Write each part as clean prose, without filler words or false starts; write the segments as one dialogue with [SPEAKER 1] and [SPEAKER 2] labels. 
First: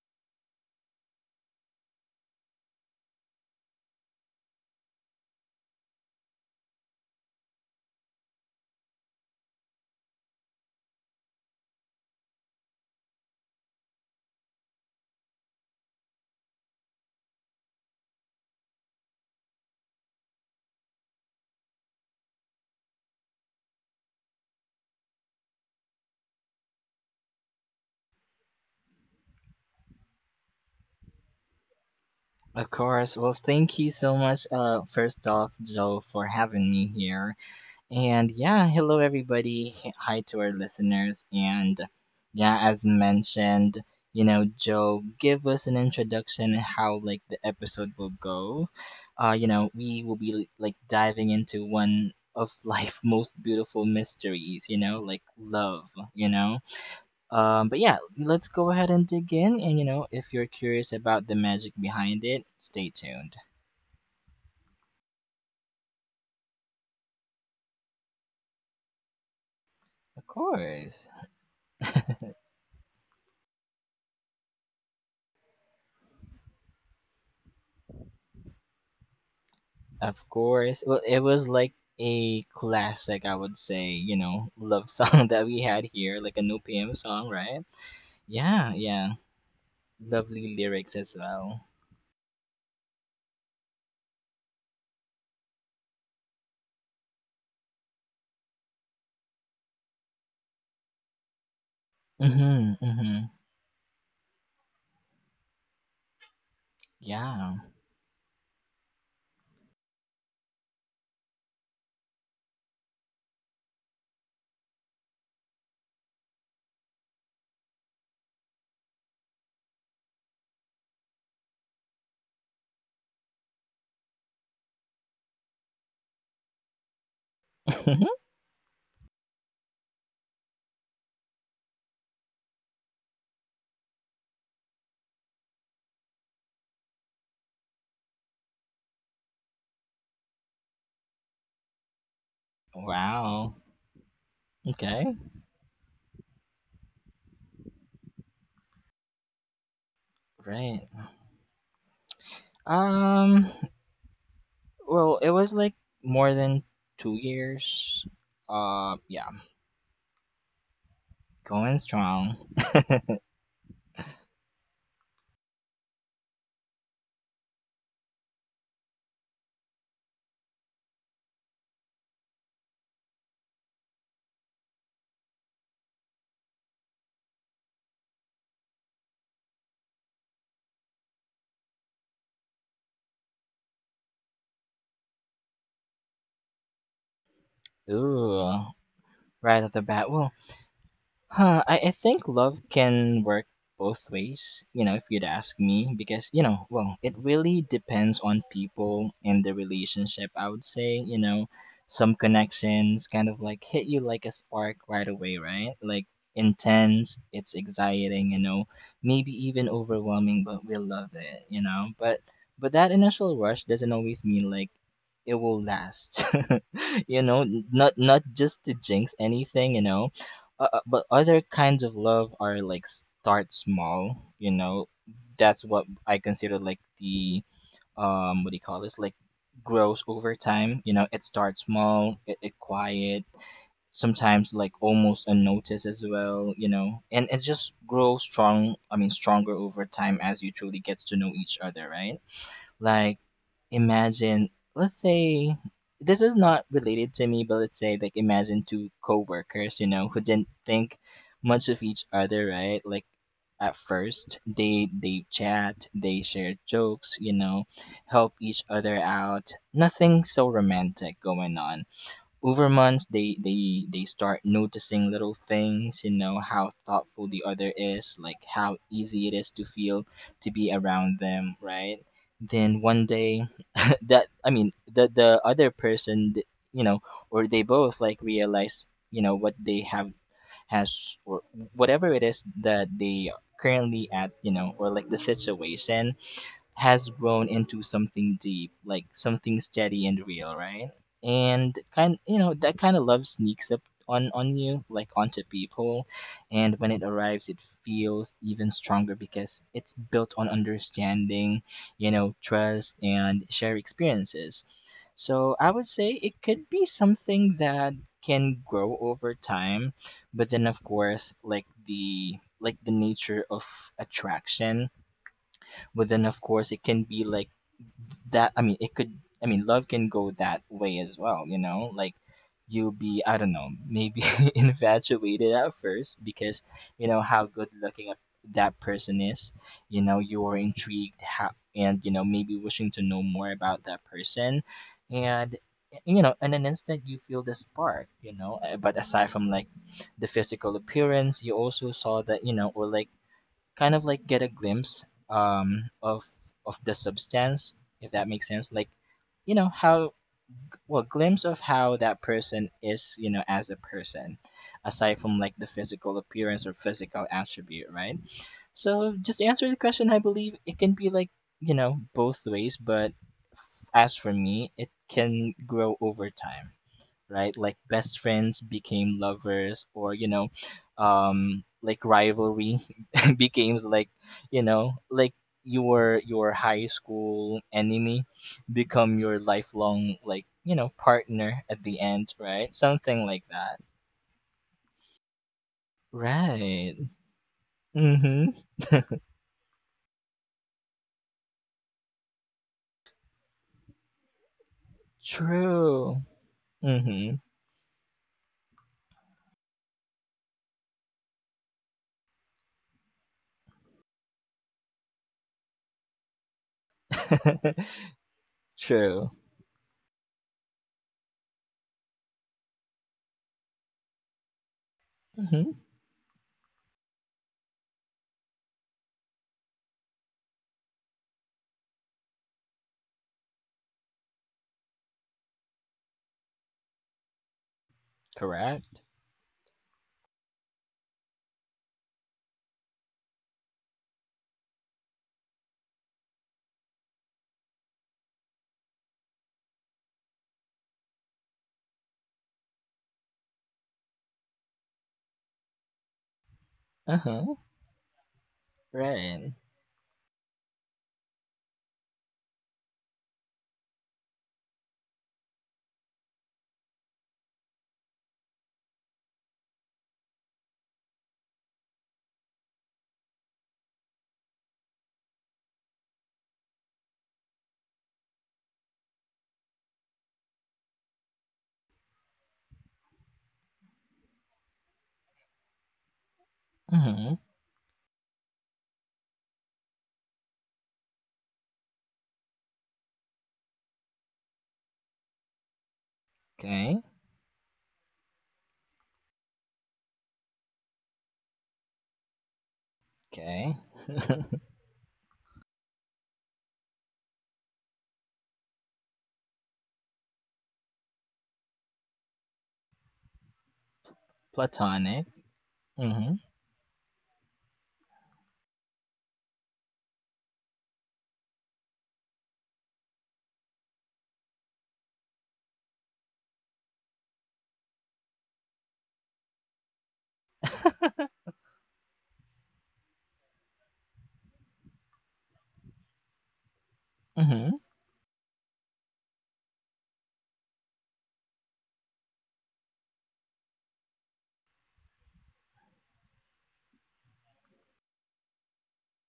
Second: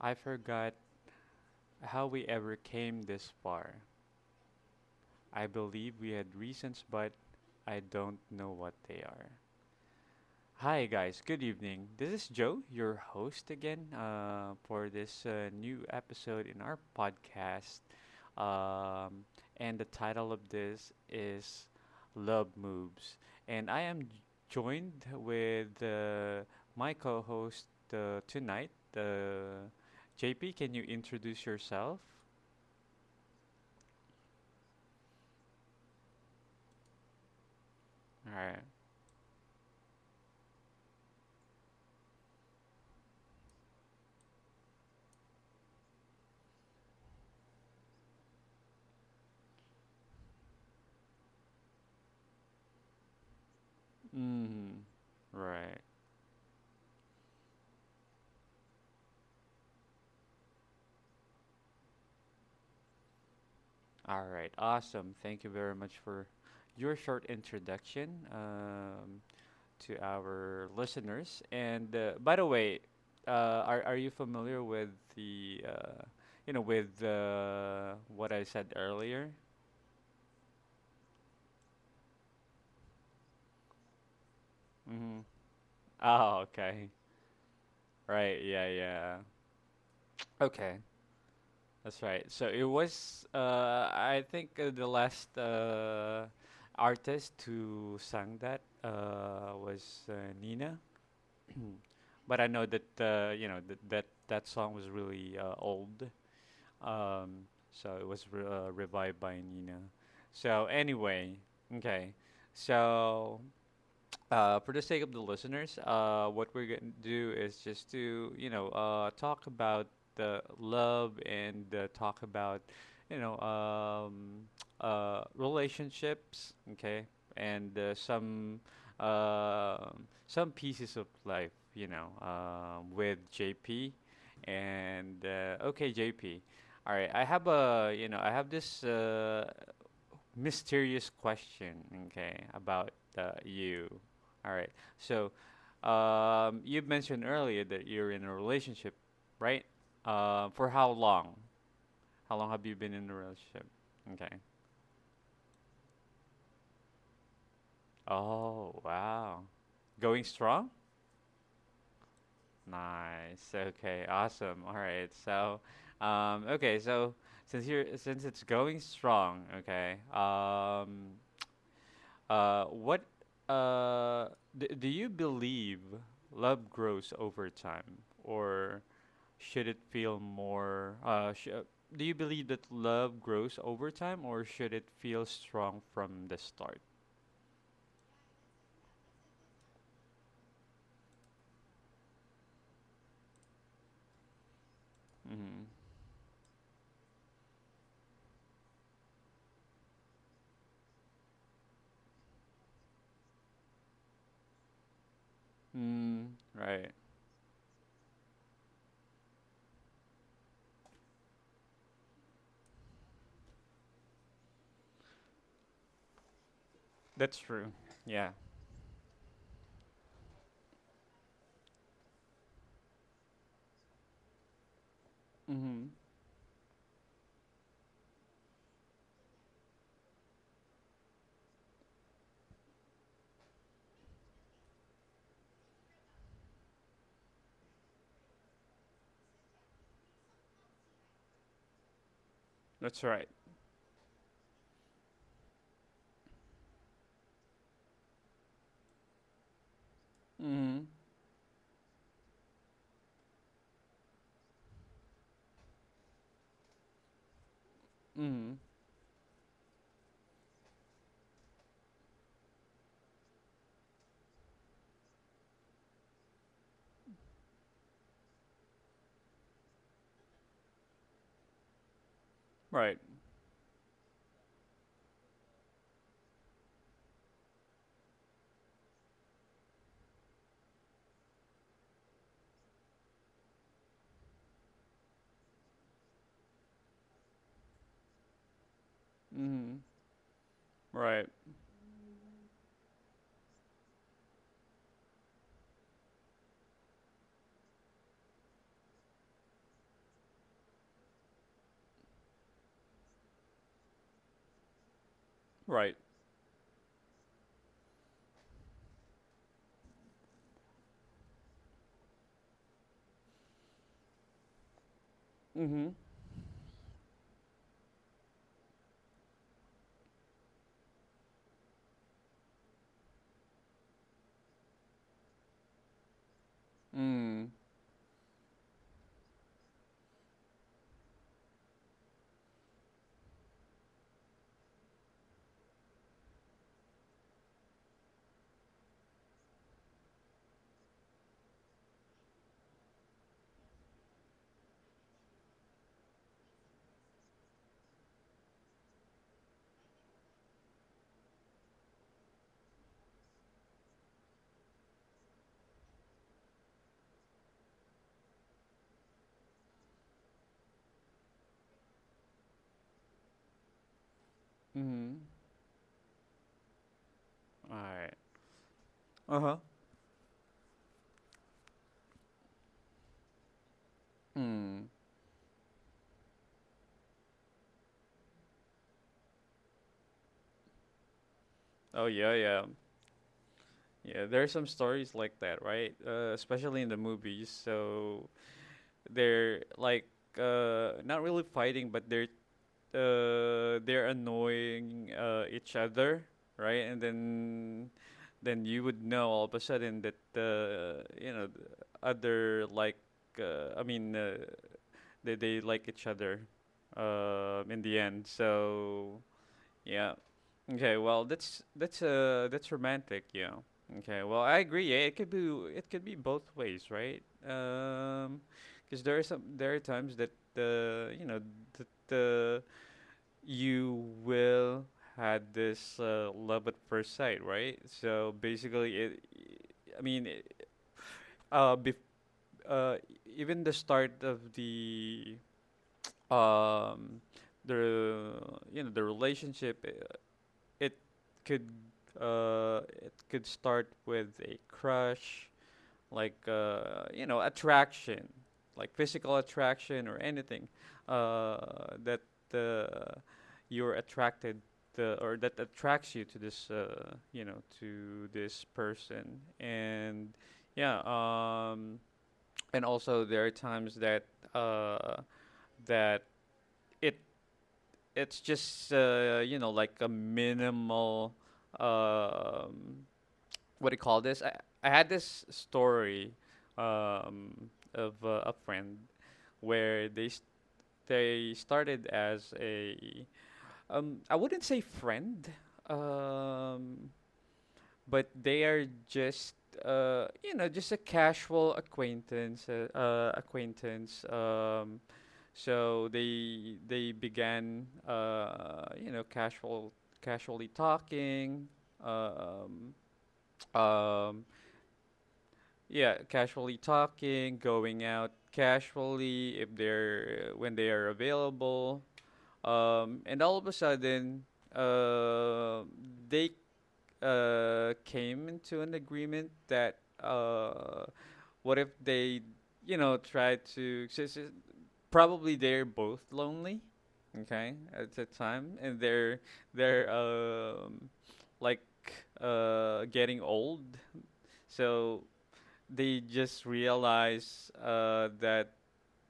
[SPEAKER 1] I forgot how we ever came this far. I believe we had reasons, but I don't know what they are. Hi, guys. Good evening. This is Joe, your host again, for this new episode in our podcast. Um, and the title of this is Love Moves. And I am joined with my co host tonight, uh, JP. Can you introduce yourself?
[SPEAKER 2] Of course. Well, thank you so much, first off, Joe, for having me here. And
[SPEAKER 1] All right.
[SPEAKER 2] yeah, hello, everybody. Hi to our listeners. And yeah, as mentioned, you know, Joe, give us an introduction and how, like, the episode will go. You know, we will be, like, diving into one of life's most beautiful mysteries,
[SPEAKER 1] Mm,
[SPEAKER 2] you know, like
[SPEAKER 1] right.
[SPEAKER 2] love, you know? But yeah, let's go ahead and dig in. And you know, if you're curious about the magic behind it, stay tuned.
[SPEAKER 1] All right. Awesome. Thank you very much for your short introduction, to
[SPEAKER 2] Of
[SPEAKER 1] our
[SPEAKER 2] course,
[SPEAKER 1] listeners. And by the way, are you familiar with the you know with what I said earlier?
[SPEAKER 2] of course. Well, it was like a classic, I would say. You know, love
[SPEAKER 1] Mm-hmm.
[SPEAKER 2] song that we had here, like
[SPEAKER 1] Oh,
[SPEAKER 2] a new
[SPEAKER 1] okay.
[SPEAKER 2] PM song, right?
[SPEAKER 1] Right. Yeah.
[SPEAKER 2] Yeah, yeah.
[SPEAKER 1] Yeah.
[SPEAKER 2] Lovely
[SPEAKER 1] Okay.
[SPEAKER 2] lyrics as well.
[SPEAKER 1] That's right. So it was I think the last artist who sang that was Nina. But I know
[SPEAKER 2] Mhm,
[SPEAKER 1] that
[SPEAKER 2] mhm.
[SPEAKER 1] that that song was really old. Um,
[SPEAKER 2] Yeah.
[SPEAKER 1] so it was revived by Nina. So anyway, okay. So for the sake of the listeners, what we're going to do is just to, you know, talk about the love and talk about, you know, relationships, okay, and uh, some pieces of life, you know, with JP. And okay, JP. All right, I have a, you know, I have this mysterious question, okay, about
[SPEAKER 2] Wow.
[SPEAKER 1] you. All right.
[SPEAKER 2] Okay.
[SPEAKER 1] So, you mentioned earlier that you're in a relationship, right? For
[SPEAKER 2] Right.
[SPEAKER 1] how long? How long have you been in a
[SPEAKER 2] Um.
[SPEAKER 1] relationship? Okay.
[SPEAKER 2] Well, it was like more than two years.
[SPEAKER 1] Oh,
[SPEAKER 2] Yeah,
[SPEAKER 1] wow. Going strong?
[SPEAKER 2] going strong.
[SPEAKER 1] Nice. Okay. Awesome. All right. So, okay. So, since it's going strong, okay. Uh, what uh, do you believe love grows over time, or should it feel more? Sh- do you believe that love grows over time, or should it feel strong from the start?
[SPEAKER 2] Ooh, right off the bat. Well, I think love can work both ways, you know, if you'd ask
[SPEAKER 1] Mm-hmm.
[SPEAKER 2] me, because, you know, well, it really depends on people and the relationship, I would say, you know, some connections kind of like hit you like a spark right away, right? Like
[SPEAKER 1] Mm, right.
[SPEAKER 2] intense, it's exciting, you know, maybe even overwhelming, but we love it, you know. But that initial rush doesn't always mean like it will last. You
[SPEAKER 1] That's
[SPEAKER 2] know,
[SPEAKER 1] true.
[SPEAKER 2] not
[SPEAKER 1] Yeah.
[SPEAKER 2] just to jinx anything, you know, but other kinds of love are like start small, you know. That's
[SPEAKER 1] Mm-hmm.
[SPEAKER 2] what I consider like the what do you call this, like grows over time, you know. It starts small, it quiet sometimes, like almost unnoticed as well, you know, and it just grows strong, I mean stronger over time as you truly gets to know each other, right?
[SPEAKER 1] That's
[SPEAKER 2] Like,
[SPEAKER 1] right.
[SPEAKER 2] imagine, let's say, this is not related to me, but let's say, like, imagine two coworkers, you know, who didn't
[SPEAKER 1] Mm-hmm.
[SPEAKER 2] think much of each other, right? Like, at first, they chat, they share jokes, you know, help
[SPEAKER 1] Mm-hmm.
[SPEAKER 2] each other out. Nothing so romantic going on. Over months they start noticing little things, you know, how thoughtful the other is, like how easy it is to feel to be around them, right? Then
[SPEAKER 1] Right.
[SPEAKER 2] one day that I mean the other person you know, or they both like realize, you know, what they have has, or whatever it is that they currently at, you know, or like the situation, has grown into something deep, like something
[SPEAKER 1] Mm-hmm.
[SPEAKER 2] steady and real, right?
[SPEAKER 1] Right.
[SPEAKER 2] And kind, you know, that kind of love sneaks up on you, like onto people, and when it arrives, it feels even stronger because it's built on understanding, you know, trust and share experiences. So I would
[SPEAKER 1] Right.
[SPEAKER 2] say it could be something that can grow over time, but then of course, like the nature of attraction,
[SPEAKER 1] Mm-hmm.
[SPEAKER 2] but then of course it can be like that I mean it could I mean love can go that way as well, you know? Like you'll be, I don't know, maybe infatuated at first because you know how
[SPEAKER 1] Mm.
[SPEAKER 2] good looking that person is, you know, you're intrigued how, and you know, maybe wishing to know more about that person, and you know, and then instead you feel the spark, you know. But aside from like the physical appearance, you also saw that, you know, or like kind of like get a glimpse um of of the substance, if that makes sense, like you know how well, glimpse of how that person is, you know, as a person, aside from like the physical appearance or physical attribute, right? So just to answer the question, I believe it can be like, you know, both ways, but as for me, it
[SPEAKER 1] Mm-hmm.
[SPEAKER 2] can grow over time, right?
[SPEAKER 1] All
[SPEAKER 2] Like
[SPEAKER 1] right.
[SPEAKER 2] best friends became
[SPEAKER 1] Uh-huh.
[SPEAKER 2] lovers, or you know, like rivalry becomes like, you
[SPEAKER 1] Mm.
[SPEAKER 2] know, like your high school enemy become your lifelong like, you know, partner at the
[SPEAKER 1] Oh
[SPEAKER 2] end,
[SPEAKER 1] yeah, yeah.
[SPEAKER 2] right? Something like that,
[SPEAKER 1] Yeah, there are some stories like that, right? Especially in the
[SPEAKER 2] right?
[SPEAKER 1] movies. So
[SPEAKER 2] Mm-hmm.
[SPEAKER 1] they're like not really fighting, but they're annoying each other,
[SPEAKER 2] True.
[SPEAKER 1] right? And then
[SPEAKER 2] Mm-hmm.
[SPEAKER 1] then you would know all of a sudden that you know the other like uh, I mean uh, they like each other in the end. So
[SPEAKER 2] True.
[SPEAKER 1] yeah. Okay. Well, that's that's romantic. Yeah. Okay. Well, I agree. Yeah,
[SPEAKER 2] Mm-hmm.
[SPEAKER 1] it could be both ways, right? Because there are times that uh, you know that uh, you will had this love at first sight, right? So basically,
[SPEAKER 2] Correct.
[SPEAKER 1] it. I mean, it- bef- uh, even the start of the um the you know the relationship it could it could start with a crush, like you know,
[SPEAKER 2] Uh-huh.
[SPEAKER 1] attraction, like physical
[SPEAKER 2] Right.
[SPEAKER 1] attraction or anything uh that uh, you're attracted or that attracts you to this you know, to this person. And yeah, and also there are times that uh that it it's just you know, like a minimal um, what do you call this? I had this story
[SPEAKER 2] Mm-hmm.
[SPEAKER 1] of a friend where they started as a I wouldn't say friend,
[SPEAKER 2] Okay.
[SPEAKER 1] um, but they are just you know just a casual
[SPEAKER 2] Okay.
[SPEAKER 1] acquaintance. So they began casually talking um, um,
[SPEAKER 2] Platonic.
[SPEAKER 1] yeah,
[SPEAKER 2] Mm-hmm.
[SPEAKER 1] casually talking, going out casually if they're when they are available. And all of a sudden uh, they came into an agreement that uh, what if they, you know, try to. S- s- probably they're both lonely, okay,
[SPEAKER 2] Mhm,
[SPEAKER 1] at the time, and they're like getting old, so they just realize that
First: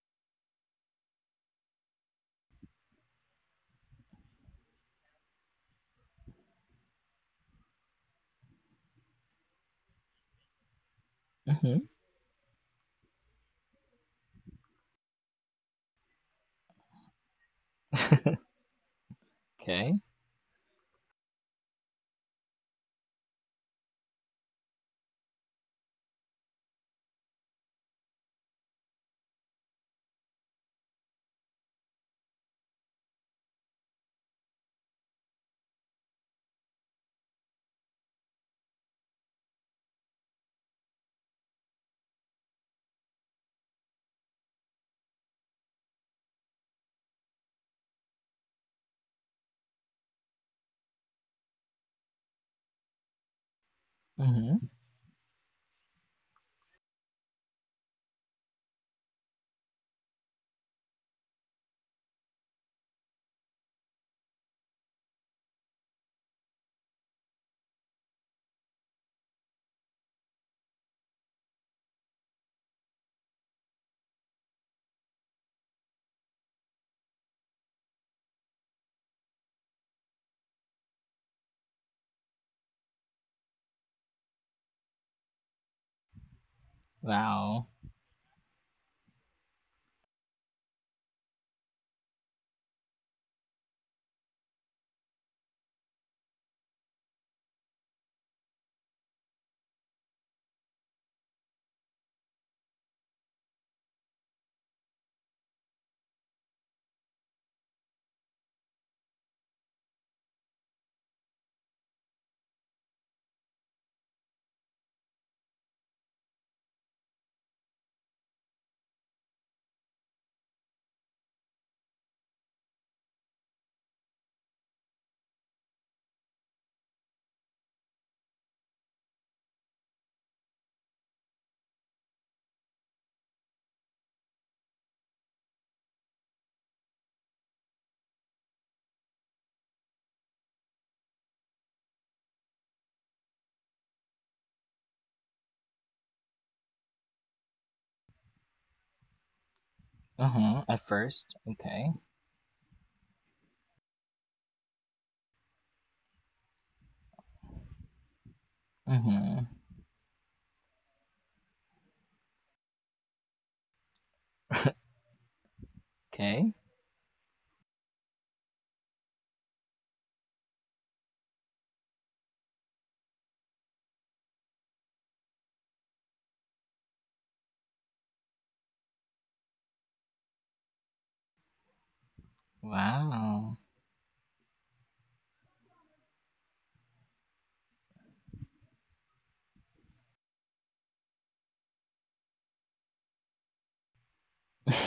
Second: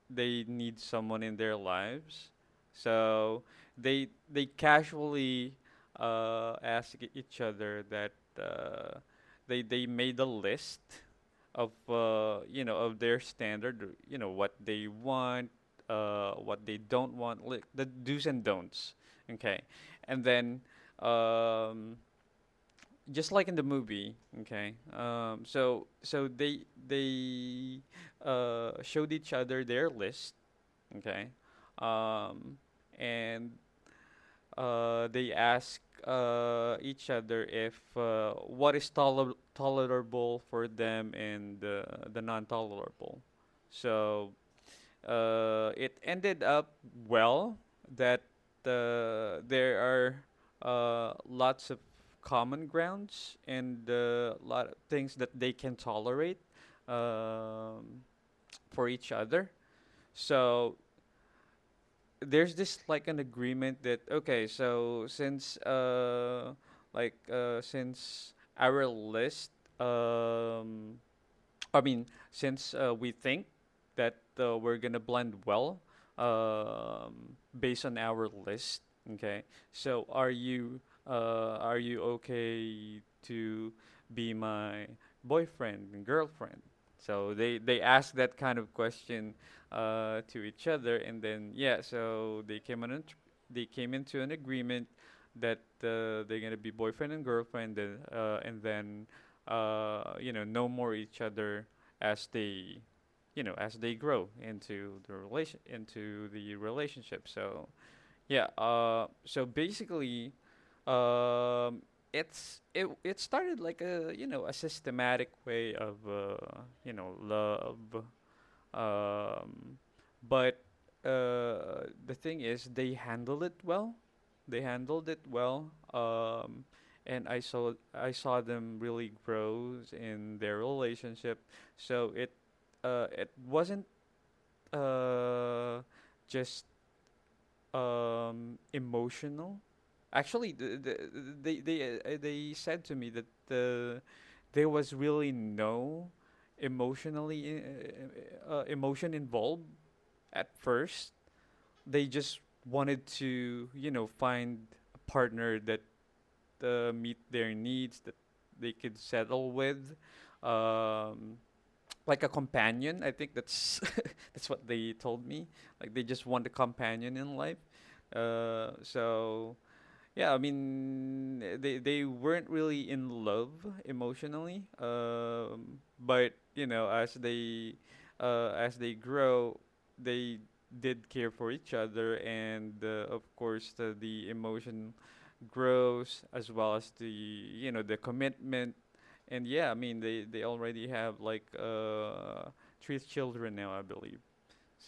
[SPEAKER 1] they need someone in their lives. So they casually ask each other that uh, they made a list of
[SPEAKER 2] mhm,
[SPEAKER 1] of their standard, you know what they want, what they don't want, like the do's and don'ts. Okay,
[SPEAKER 2] okay,
[SPEAKER 1] and then um, just like in the movie, okay. So they showed each other their list. Okay. Um, and they ask each other if what is tolerable for them and the non tolerable. So it ended up well that there are lots of common grounds and a lot
[SPEAKER 2] mhm,
[SPEAKER 1] of things that they can tolerate um, for each other. So there's this like an agreement that okay, so since our list um I mean, since we think that we're gonna blend well based on our list, okay. So are you okay to be my boyfriend and girlfriend? So
[SPEAKER 2] wow,
[SPEAKER 1] they ask that kind of question to each other, and then yeah, so they came into an agreement that they're gonna be boyfriend and girlfriend, and and then you know more each other as they, you know, as they grow into the relationship. So yeah, so basically, um, it's it it started like a you know a systematic way of you know love, um, but the thing is, they handled it well. They handled it well. And I saw them really grow in their relationship. So it wasn't uh, just emotional. Actually, they said to me that there was really no emotion involved at
[SPEAKER 2] uh-huh, at
[SPEAKER 1] first.
[SPEAKER 2] first, okay,
[SPEAKER 1] They just wanted to you know find a partner that meet their needs that they could
[SPEAKER 2] mhm,
[SPEAKER 1] settle with, um, like a companion. I think that's that's what they told me, like they just want a
[SPEAKER 2] okay,
[SPEAKER 1] companion in life. So yeah, I mean, they weren't really in love emotionally, but you know, as they grow, they did care for each other, and of
[SPEAKER 2] wow,
[SPEAKER 1] course, the emotion grows as well as the you know the commitment, and yeah, I mean, they already have like three children now, I believe.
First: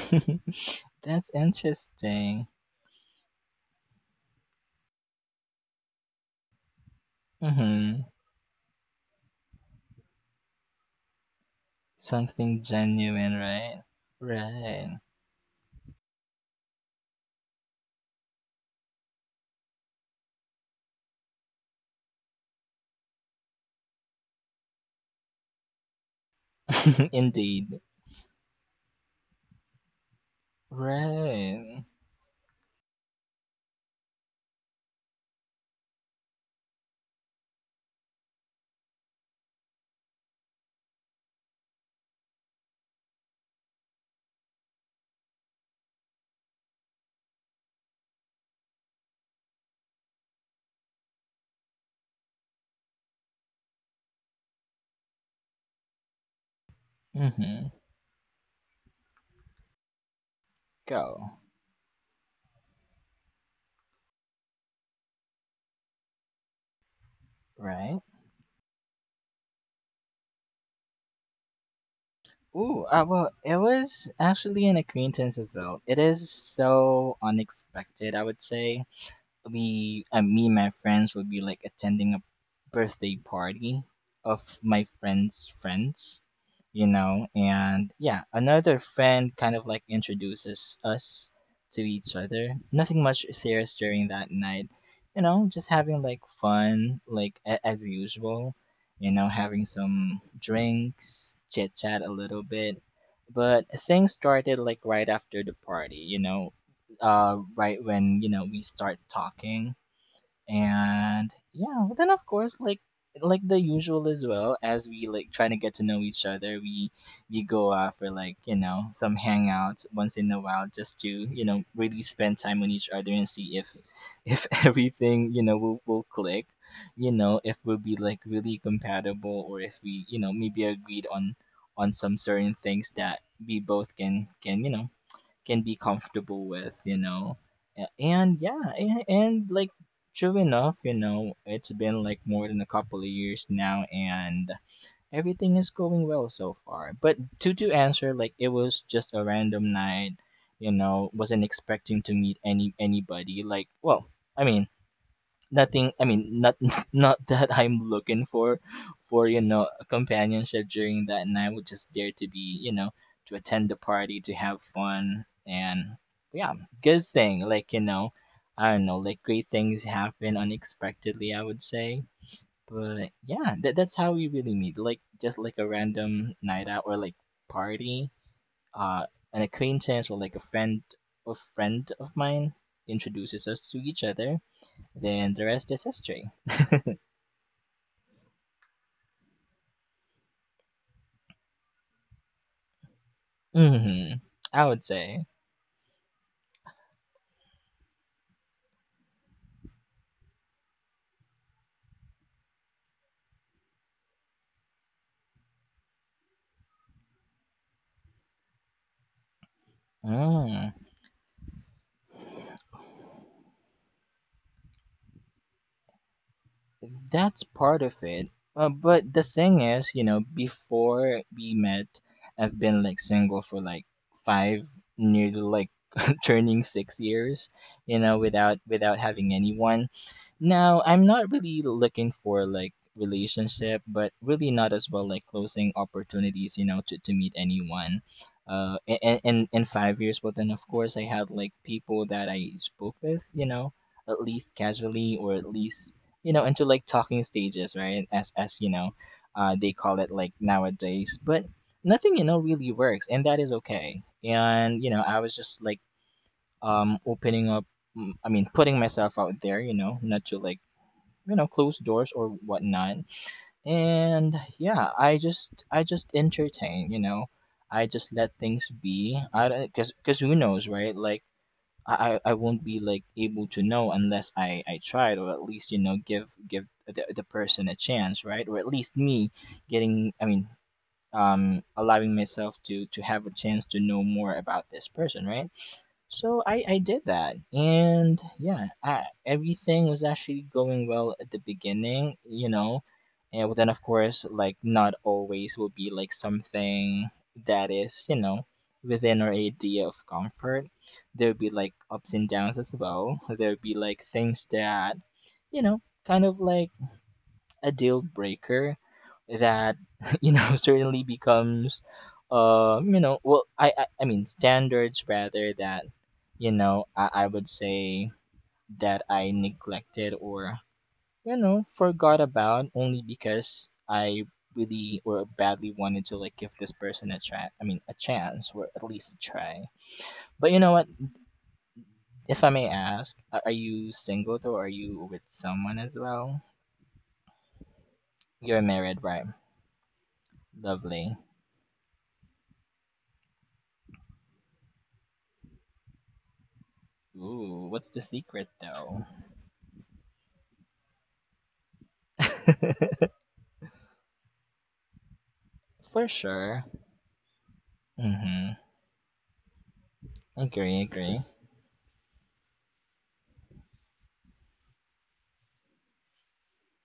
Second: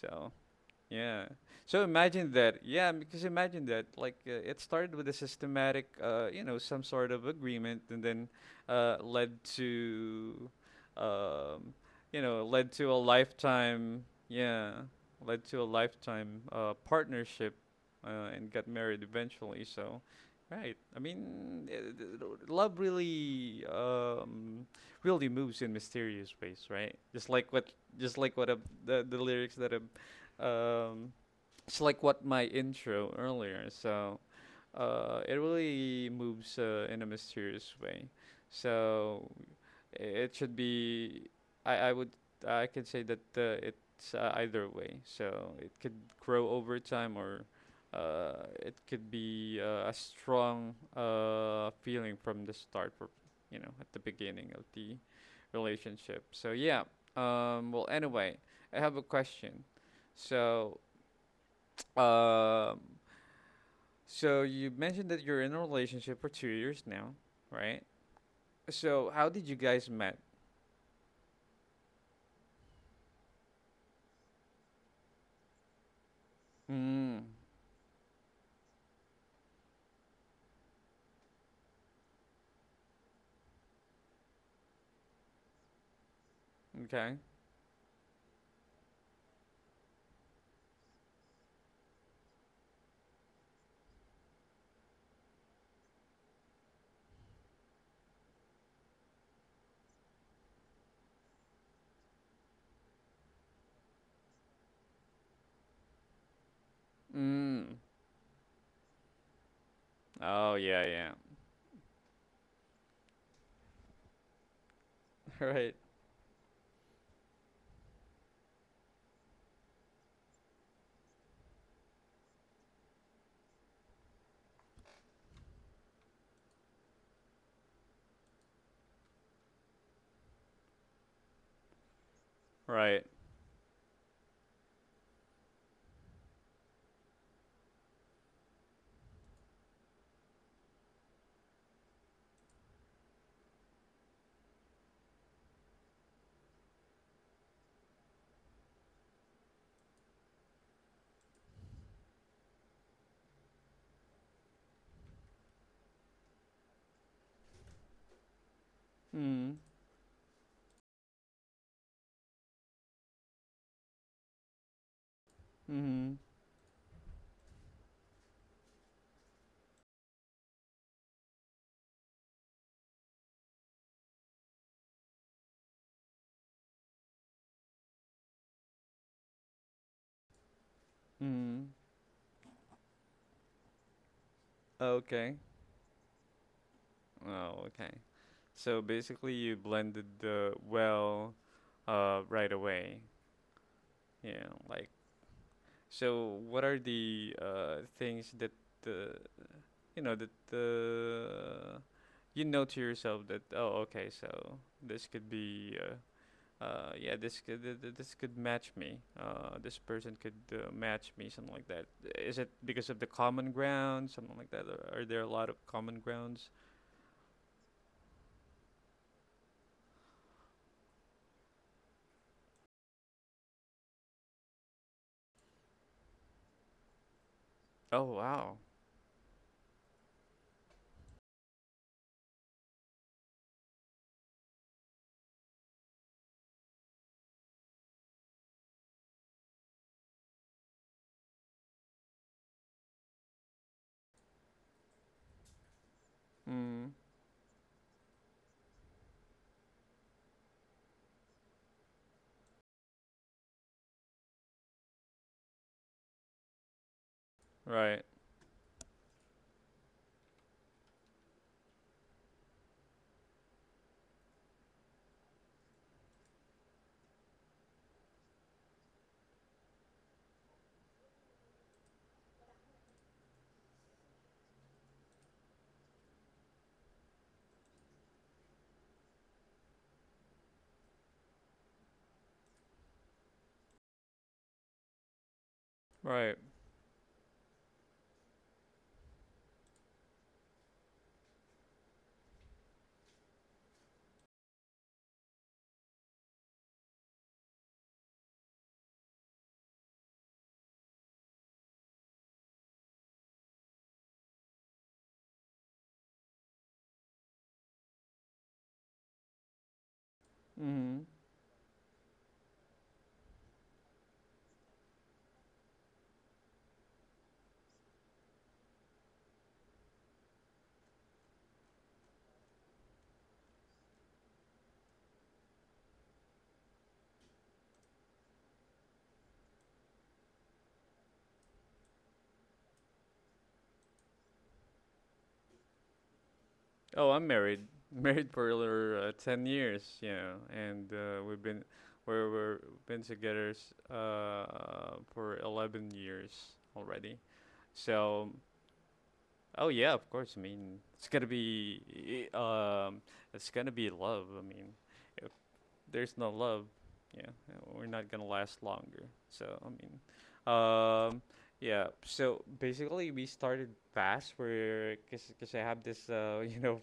[SPEAKER 1] So yeah.
[SPEAKER 2] that's
[SPEAKER 1] So imagine
[SPEAKER 2] interesting,
[SPEAKER 1] that. Yeah, because imagine that. Like it started with a systematic, you know, some sort of agreement, and
[SPEAKER 2] mhm,
[SPEAKER 1] then led to, um, you know,
[SPEAKER 2] something
[SPEAKER 1] led to a
[SPEAKER 2] genuine, right,
[SPEAKER 1] lifetime. Yeah,
[SPEAKER 2] right,
[SPEAKER 1] led to a lifetime partnership, and got married eventually. So, right. I mean, love really, really moves in mysterious ways, right?
[SPEAKER 2] indeed,
[SPEAKER 1] Just like what the lyrics that um, it's
[SPEAKER 2] right,
[SPEAKER 1] like what my intro earlier. So it really moves in a mysterious way. So it should be. I would I could say that it's either way. So it could grow over time, or it could be a strong feeling from the start, or, you know, at the beginning of the relationship. So yeah.
[SPEAKER 2] mhm,
[SPEAKER 1] Well, anyway, I have a question. So,
[SPEAKER 2] go,
[SPEAKER 1] um, so you mentioned that you're in a relationship for 2 years now, right?
[SPEAKER 2] right,
[SPEAKER 1] So how did you guys met?
[SPEAKER 2] ooh, well, it was actually an acquaintance as well, it is so
[SPEAKER 1] Mm.
[SPEAKER 2] unexpected, I would say. We me and my friends would be like attending a birthday party of my friend's friends, you
[SPEAKER 1] Okay.
[SPEAKER 2] know, and yeah, another friend kind of like introduces us to each other. Nothing much serious during that night, you know, just having like fun, like as usual, you know, having some drinks, chit chat a little bit. But things started like right after the party, you know,
[SPEAKER 1] Mm.
[SPEAKER 2] right when, you know, we start talking.
[SPEAKER 1] Oh yeah, yeah.
[SPEAKER 2] And yeah, but then of course, like the usual as well, as we like trying to get
[SPEAKER 1] Right.
[SPEAKER 2] to know each other, we go out for like, you know, some hangouts once in a while, just to, you know, really spend time with each other and see if if everything, you know, will click, you know, if we'll be like really compatible, or if we, you know, maybe agreed on some certain things
[SPEAKER 1] Right.
[SPEAKER 2] that we both can, you know, can be comfortable with, you know. And yeah, and like true enough, you know, it's been like more than a couple of years now, and everything is going well so far. But to answer, like, it was just a random night, you know, wasn't expecting to meet any anybody, like, well, I mean, not not that I'm looking for, you
[SPEAKER 1] Mm.
[SPEAKER 2] know, a companionship during that night, would just there to be, you know, to attend the party, to have fun, and
[SPEAKER 1] Mm.
[SPEAKER 2] yeah. Good thing, like, you know, I don't know, like, great things happen unexpectedly, I would say. But yeah, that's how we really meet, like just like a random night out, or like party, uh an acquaintance or like a friend, a
[SPEAKER 1] Mm.
[SPEAKER 2] friend of mine introduces us to each other, then
[SPEAKER 1] Okay.
[SPEAKER 2] the rest is history.
[SPEAKER 1] Oh, okay. So basically, you blended the well right away.
[SPEAKER 2] Mhm,
[SPEAKER 1] Yeah.
[SPEAKER 2] I would
[SPEAKER 1] Like
[SPEAKER 2] say.
[SPEAKER 1] so, what are the things that the you know that the you know to yourself that oh okay, so this could be yeah, this could this could match me, this person could
[SPEAKER 2] Mm.
[SPEAKER 1] match me, something like that. Is it because of the common ground, something like that, or are there a lot of common grounds?
[SPEAKER 2] That's part of it. But the thing is, you know, before we met, I've been like single for like five, nearly like turning six years, you
[SPEAKER 1] Oh
[SPEAKER 2] know,
[SPEAKER 1] wow.
[SPEAKER 2] without having anyone. Now, I'm not really looking for like relationship, but really not as well like closing opportunities, you know, to meet anyone. In five years, but then of course I had like people that I spoke with, you know, at least casually, or at least, you know, into like
[SPEAKER 1] Mm.
[SPEAKER 2] talking stages, right, as, you know, they call it like nowadays. But nothing, you know, really works, and that is okay, and you know, I was just like opening up,
[SPEAKER 1] Right.
[SPEAKER 2] I mean putting myself out there, you know, not to like, you know, close doors or whatnot. And yeah, I just entertain, you know, I just let things be, I don't, because who knows, right? Like I won't be like able to know unless I tried, or at least, you know, give give the person a chance, right? Or at least me getting, I mean, allowing myself to have a chance to know more about this person, right?
[SPEAKER 1] Right.
[SPEAKER 2] So I did that. And yeah, I, everything was actually going well at the beginning, you know. And well, then, of course, like, not always will be like something that is, you know, within our idea of comfort. There'll be like ups and downs as well. There'll be like things that, you know, kind of like a deal breaker that you know certainly
[SPEAKER 1] Mm.
[SPEAKER 2] becomes you know, well, I mean standards rather, that you know I would say that I neglected, or you know, forgot about, only because I really, or badly wanted to like give this person a try, I mean a chance, or at least a try. But you know what, if I may ask, are you single though, are you with someone as well?
[SPEAKER 1] Oh, I'm married. Married for
[SPEAKER 2] You're married,
[SPEAKER 1] over
[SPEAKER 2] right?
[SPEAKER 1] 10 years, yeah, and
[SPEAKER 2] Lovely.
[SPEAKER 1] we're been together for 11 years already.
[SPEAKER 2] Ooh, what's the
[SPEAKER 1] So,
[SPEAKER 2] secret though?
[SPEAKER 1] oh yeah, of course. I mean, it's gonna be love. I mean,
[SPEAKER 2] For
[SPEAKER 1] there's no
[SPEAKER 2] sure.
[SPEAKER 1] love, yeah, we're not gonna
[SPEAKER 2] Mm-hmm.
[SPEAKER 1] last longer. So I mean,
[SPEAKER 2] Agree.
[SPEAKER 1] um, yeah. So basically, we started fast. Where, cause, cause I have this, you know,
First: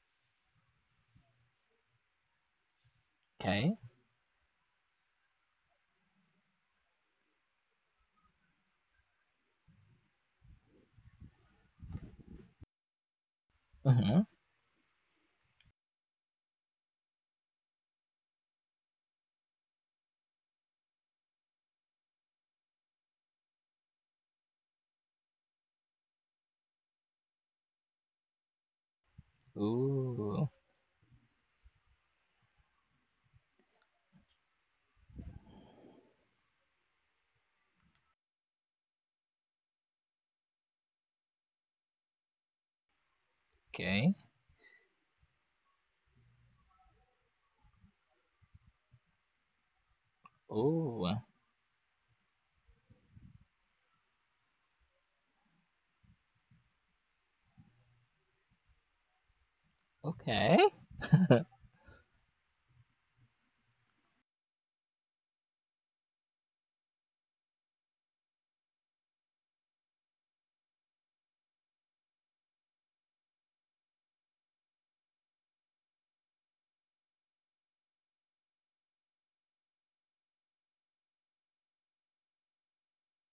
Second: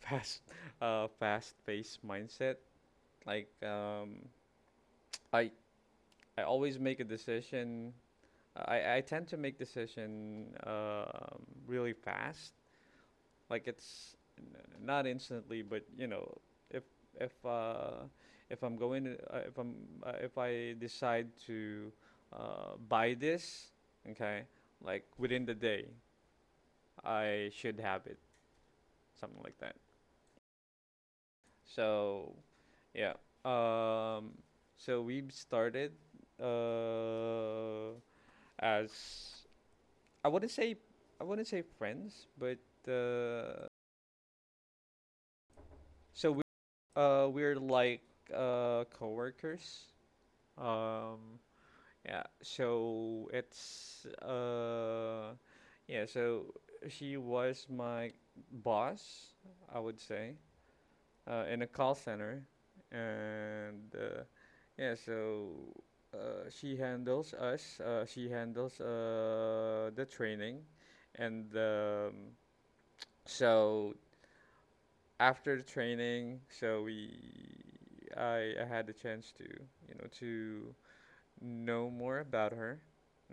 [SPEAKER 1] fast, fast-paced mindset. Like,
[SPEAKER 2] Okay.
[SPEAKER 1] um, I I always make a decision. I tend to make decision, really fast. Like it's
[SPEAKER 2] Mm-hmm.
[SPEAKER 1] not instantly, but you know, if if uh, if I'm if I decide to buy this, okay, like within the day, I should have it, something like that.
[SPEAKER 2] Ooh.
[SPEAKER 1] So yeah, so we've started uh, as I wouldn't say I wouldn't say friends, but uh,
[SPEAKER 2] Okay.
[SPEAKER 1] so uh, we're like coworkers.
[SPEAKER 2] Ooh.
[SPEAKER 1] Um, yeah. So it's yeah. So she was my boss, I would say,
[SPEAKER 2] Okay.
[SPEAKER 1] in a call center, and yeah. So she handles us. She handles the training, and so after the training, so we I had the chance to to know more about her.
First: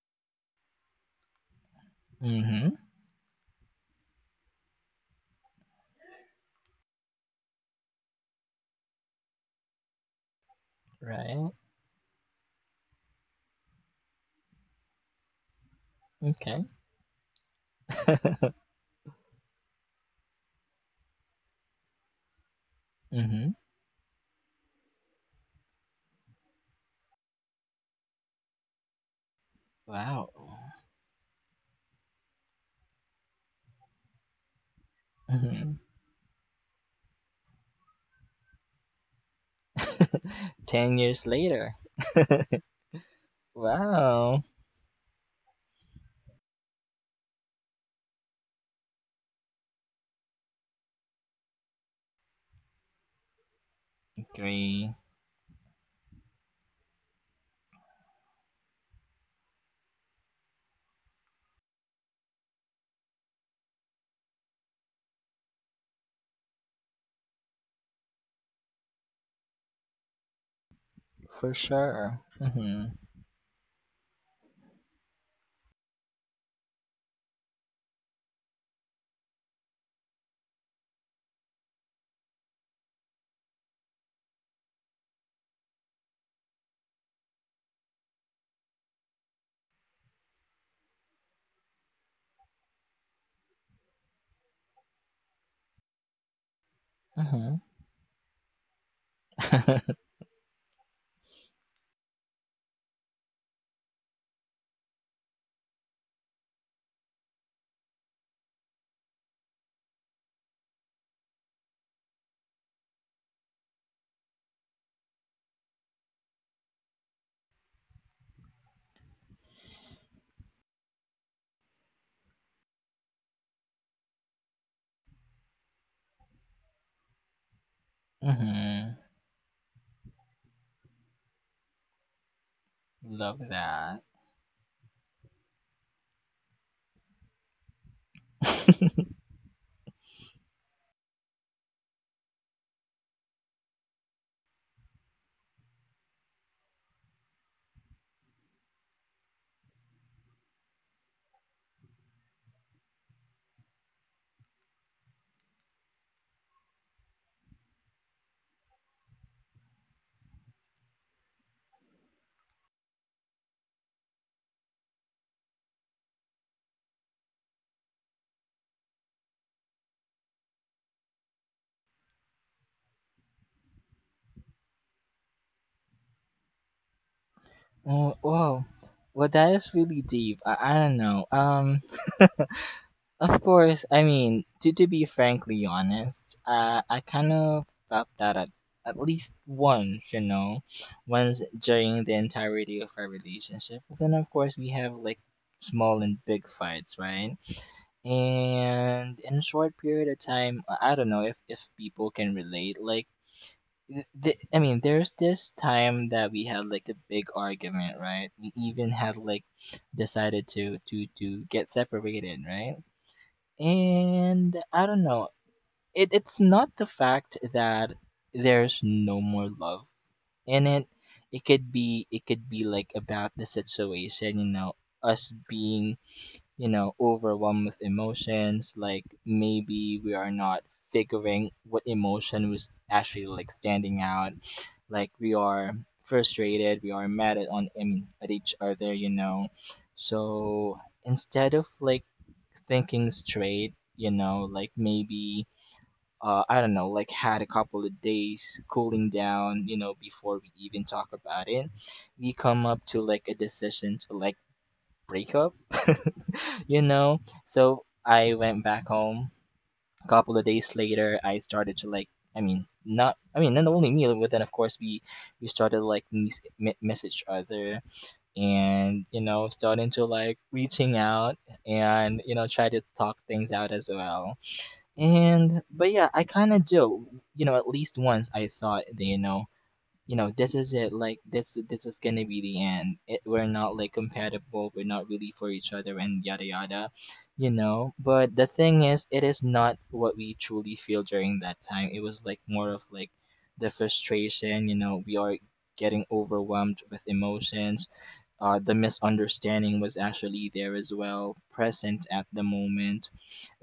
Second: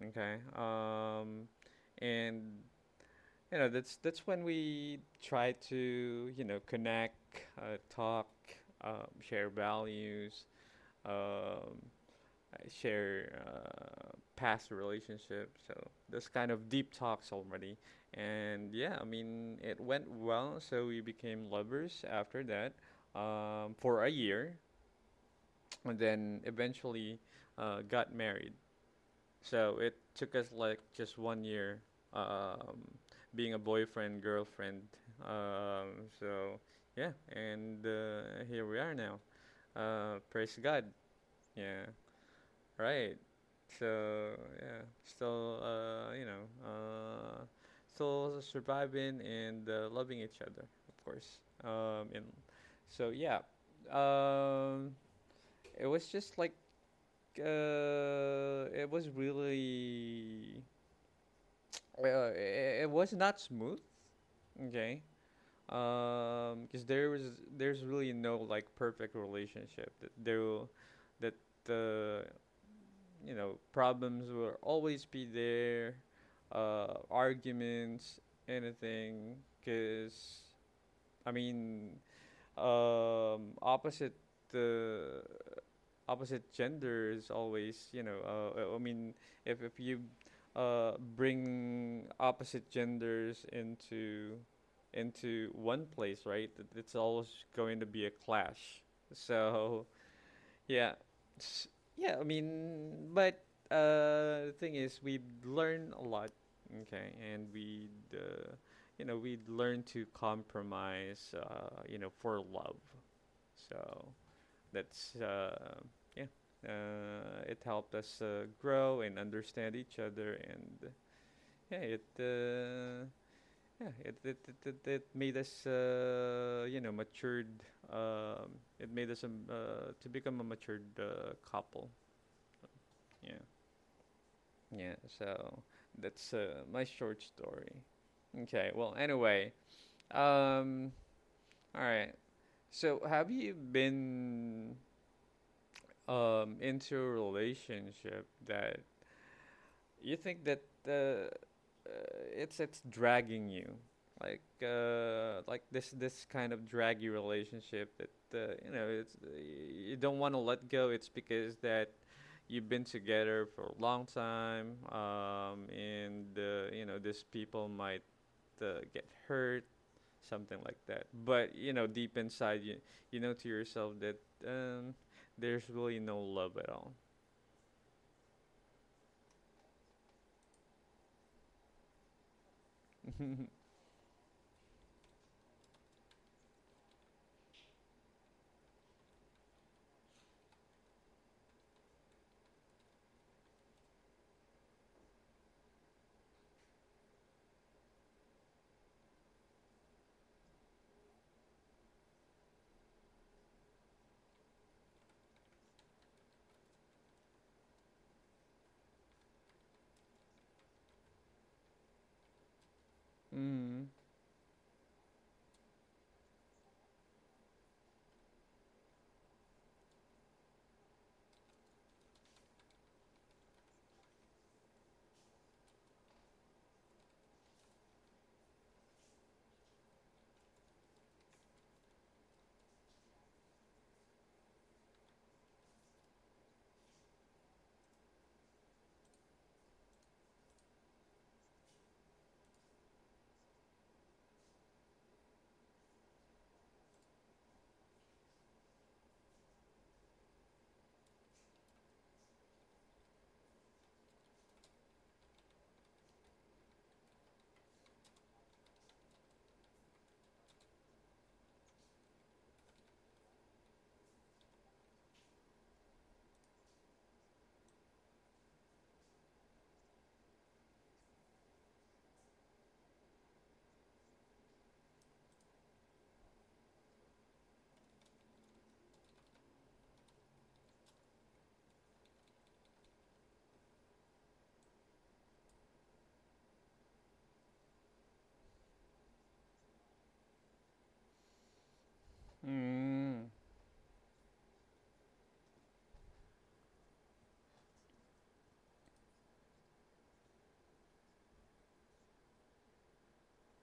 [SPEAKER 1] Okay. And
[SPEAKER 2] Mm-hmm.
[SPEAKER 1] that's when we try to connect, talk, share values,
[SPEAKER 2] Right.
[SPEAKER 1] um, I share past relationships, so this kind
[SPEAKER 2] Okay.
[SPEAKER 1] of deep talks already. And yeah, I mean, it went well, so we became lovers after that
[SPEAKER 2] Mm-hmm.
[SPEAKER 1] um, for a year, and then eventually got married. So it
[SPEAKER 2] Wow.
[SPEAKER 1] took us like just one year, um, being a boyfriend, girlfriend.
[SPEAKER 2] Mm-hmm.
[SPEAKER 1] So yeah, and here we are now. Praise God.
[SPEAKER 2] Ten years later.
[SPEAKER 1] Yeah. Right. So
[SPEAKER 2] Wow.
[SPEAKER 1] yeah, still surviving and loving each other, of course. And so yeah, um,
[SPEAKER 2] Agree.
[SPEAKER 1] it was just like uh, it was really uh, it was not smooth. Okay. Because there's really no like perfect relationship that there will- that
[SPEAKER 2] For sure.
[SPEAKER 1] uh,
[SPEAKER 2] Mm-hmm.
[SPEAKER 1] you know, problems will always be there, arguments, anything. Because, I mean, opposite the opposite gender is always, if you bring opposite genders into one place, right? It's always
[SPEAKER 2] Mm-hmm.
[SPEAKER 1] going to be a clash. So yeah. S- Yeah, I mean, but the thing is, we learn a lot, okay, and we learn to compromise, for love. So that's, yeah, it helped us grow and understand each other, and yeah, it, uh, it made us, matured. It
[SPEAKER 2] mm-hmm.
[SPEAKER 1] made us to become a matured couple.
[SPEAKER 2] Love
[SPEAKER 1] Yeah,
[SPEAKER 2] that.
[SPEAKER 1] yeah. So that's my short story. Okay. Well, anyway. Um. All right. So, have you been into a relationship that you think that it's dragging you like this kind of draggy relationship that you know it's you don't want to let go. It's because that you've been together for a long time, and you know these people might get hurt, something like that. But you know deep inside you, you know to yourself that um, there's really no love at all.
[SPEAKER 2] Oh, whoa. Well, that is really deep. I don't know. Of course, I mean, to be frankly honest, I kind of felt that at least once, you know, once during the entirety of our relationship. But then, of course, we have like small and big fights, right? And in a short period of time, I don't know if people can relate. Like, I mean, there's this time that we had like a big argument, right? We even had like decided to get separated, right?
[SPEAKER 1] Mm.
[SPEAKER 2] And I don't know. It's not the fact that there's no more love in it. It could be like about the situation, you know, us being, you know, overwhelmed with emotions. Like maybe we are not figuring what emotion was actually like standing out. Like we are frustrated, we are mad at on I mean, at each other, you know. So instead of like thinking straight, you know, like maybe, I don't know, like had a couple of days cooling down, you know, before we even talk about it, we come up to like a decision to like break up. You know, so I went back home a couple of days later. I started to like, I mean not only me, but then of course we started to like message each other, and you know, starting to like reaching out, and you know, try to talk things out as well. And but yeah, I kind of do, you know, at least once I thought that, you know, this is it. Like this is gonna be the end it, we're not like compatible, we're not really for each other, and yada yada, you know. But the thing is, it is not what we truly feel during that time. It was like more of like
[SPEAKER 1] Mm.
[SPEAKER 2] the frustration, you know. We are getting overwhelmed with emotions. The misunderstanding was actually there as well, present at the moment,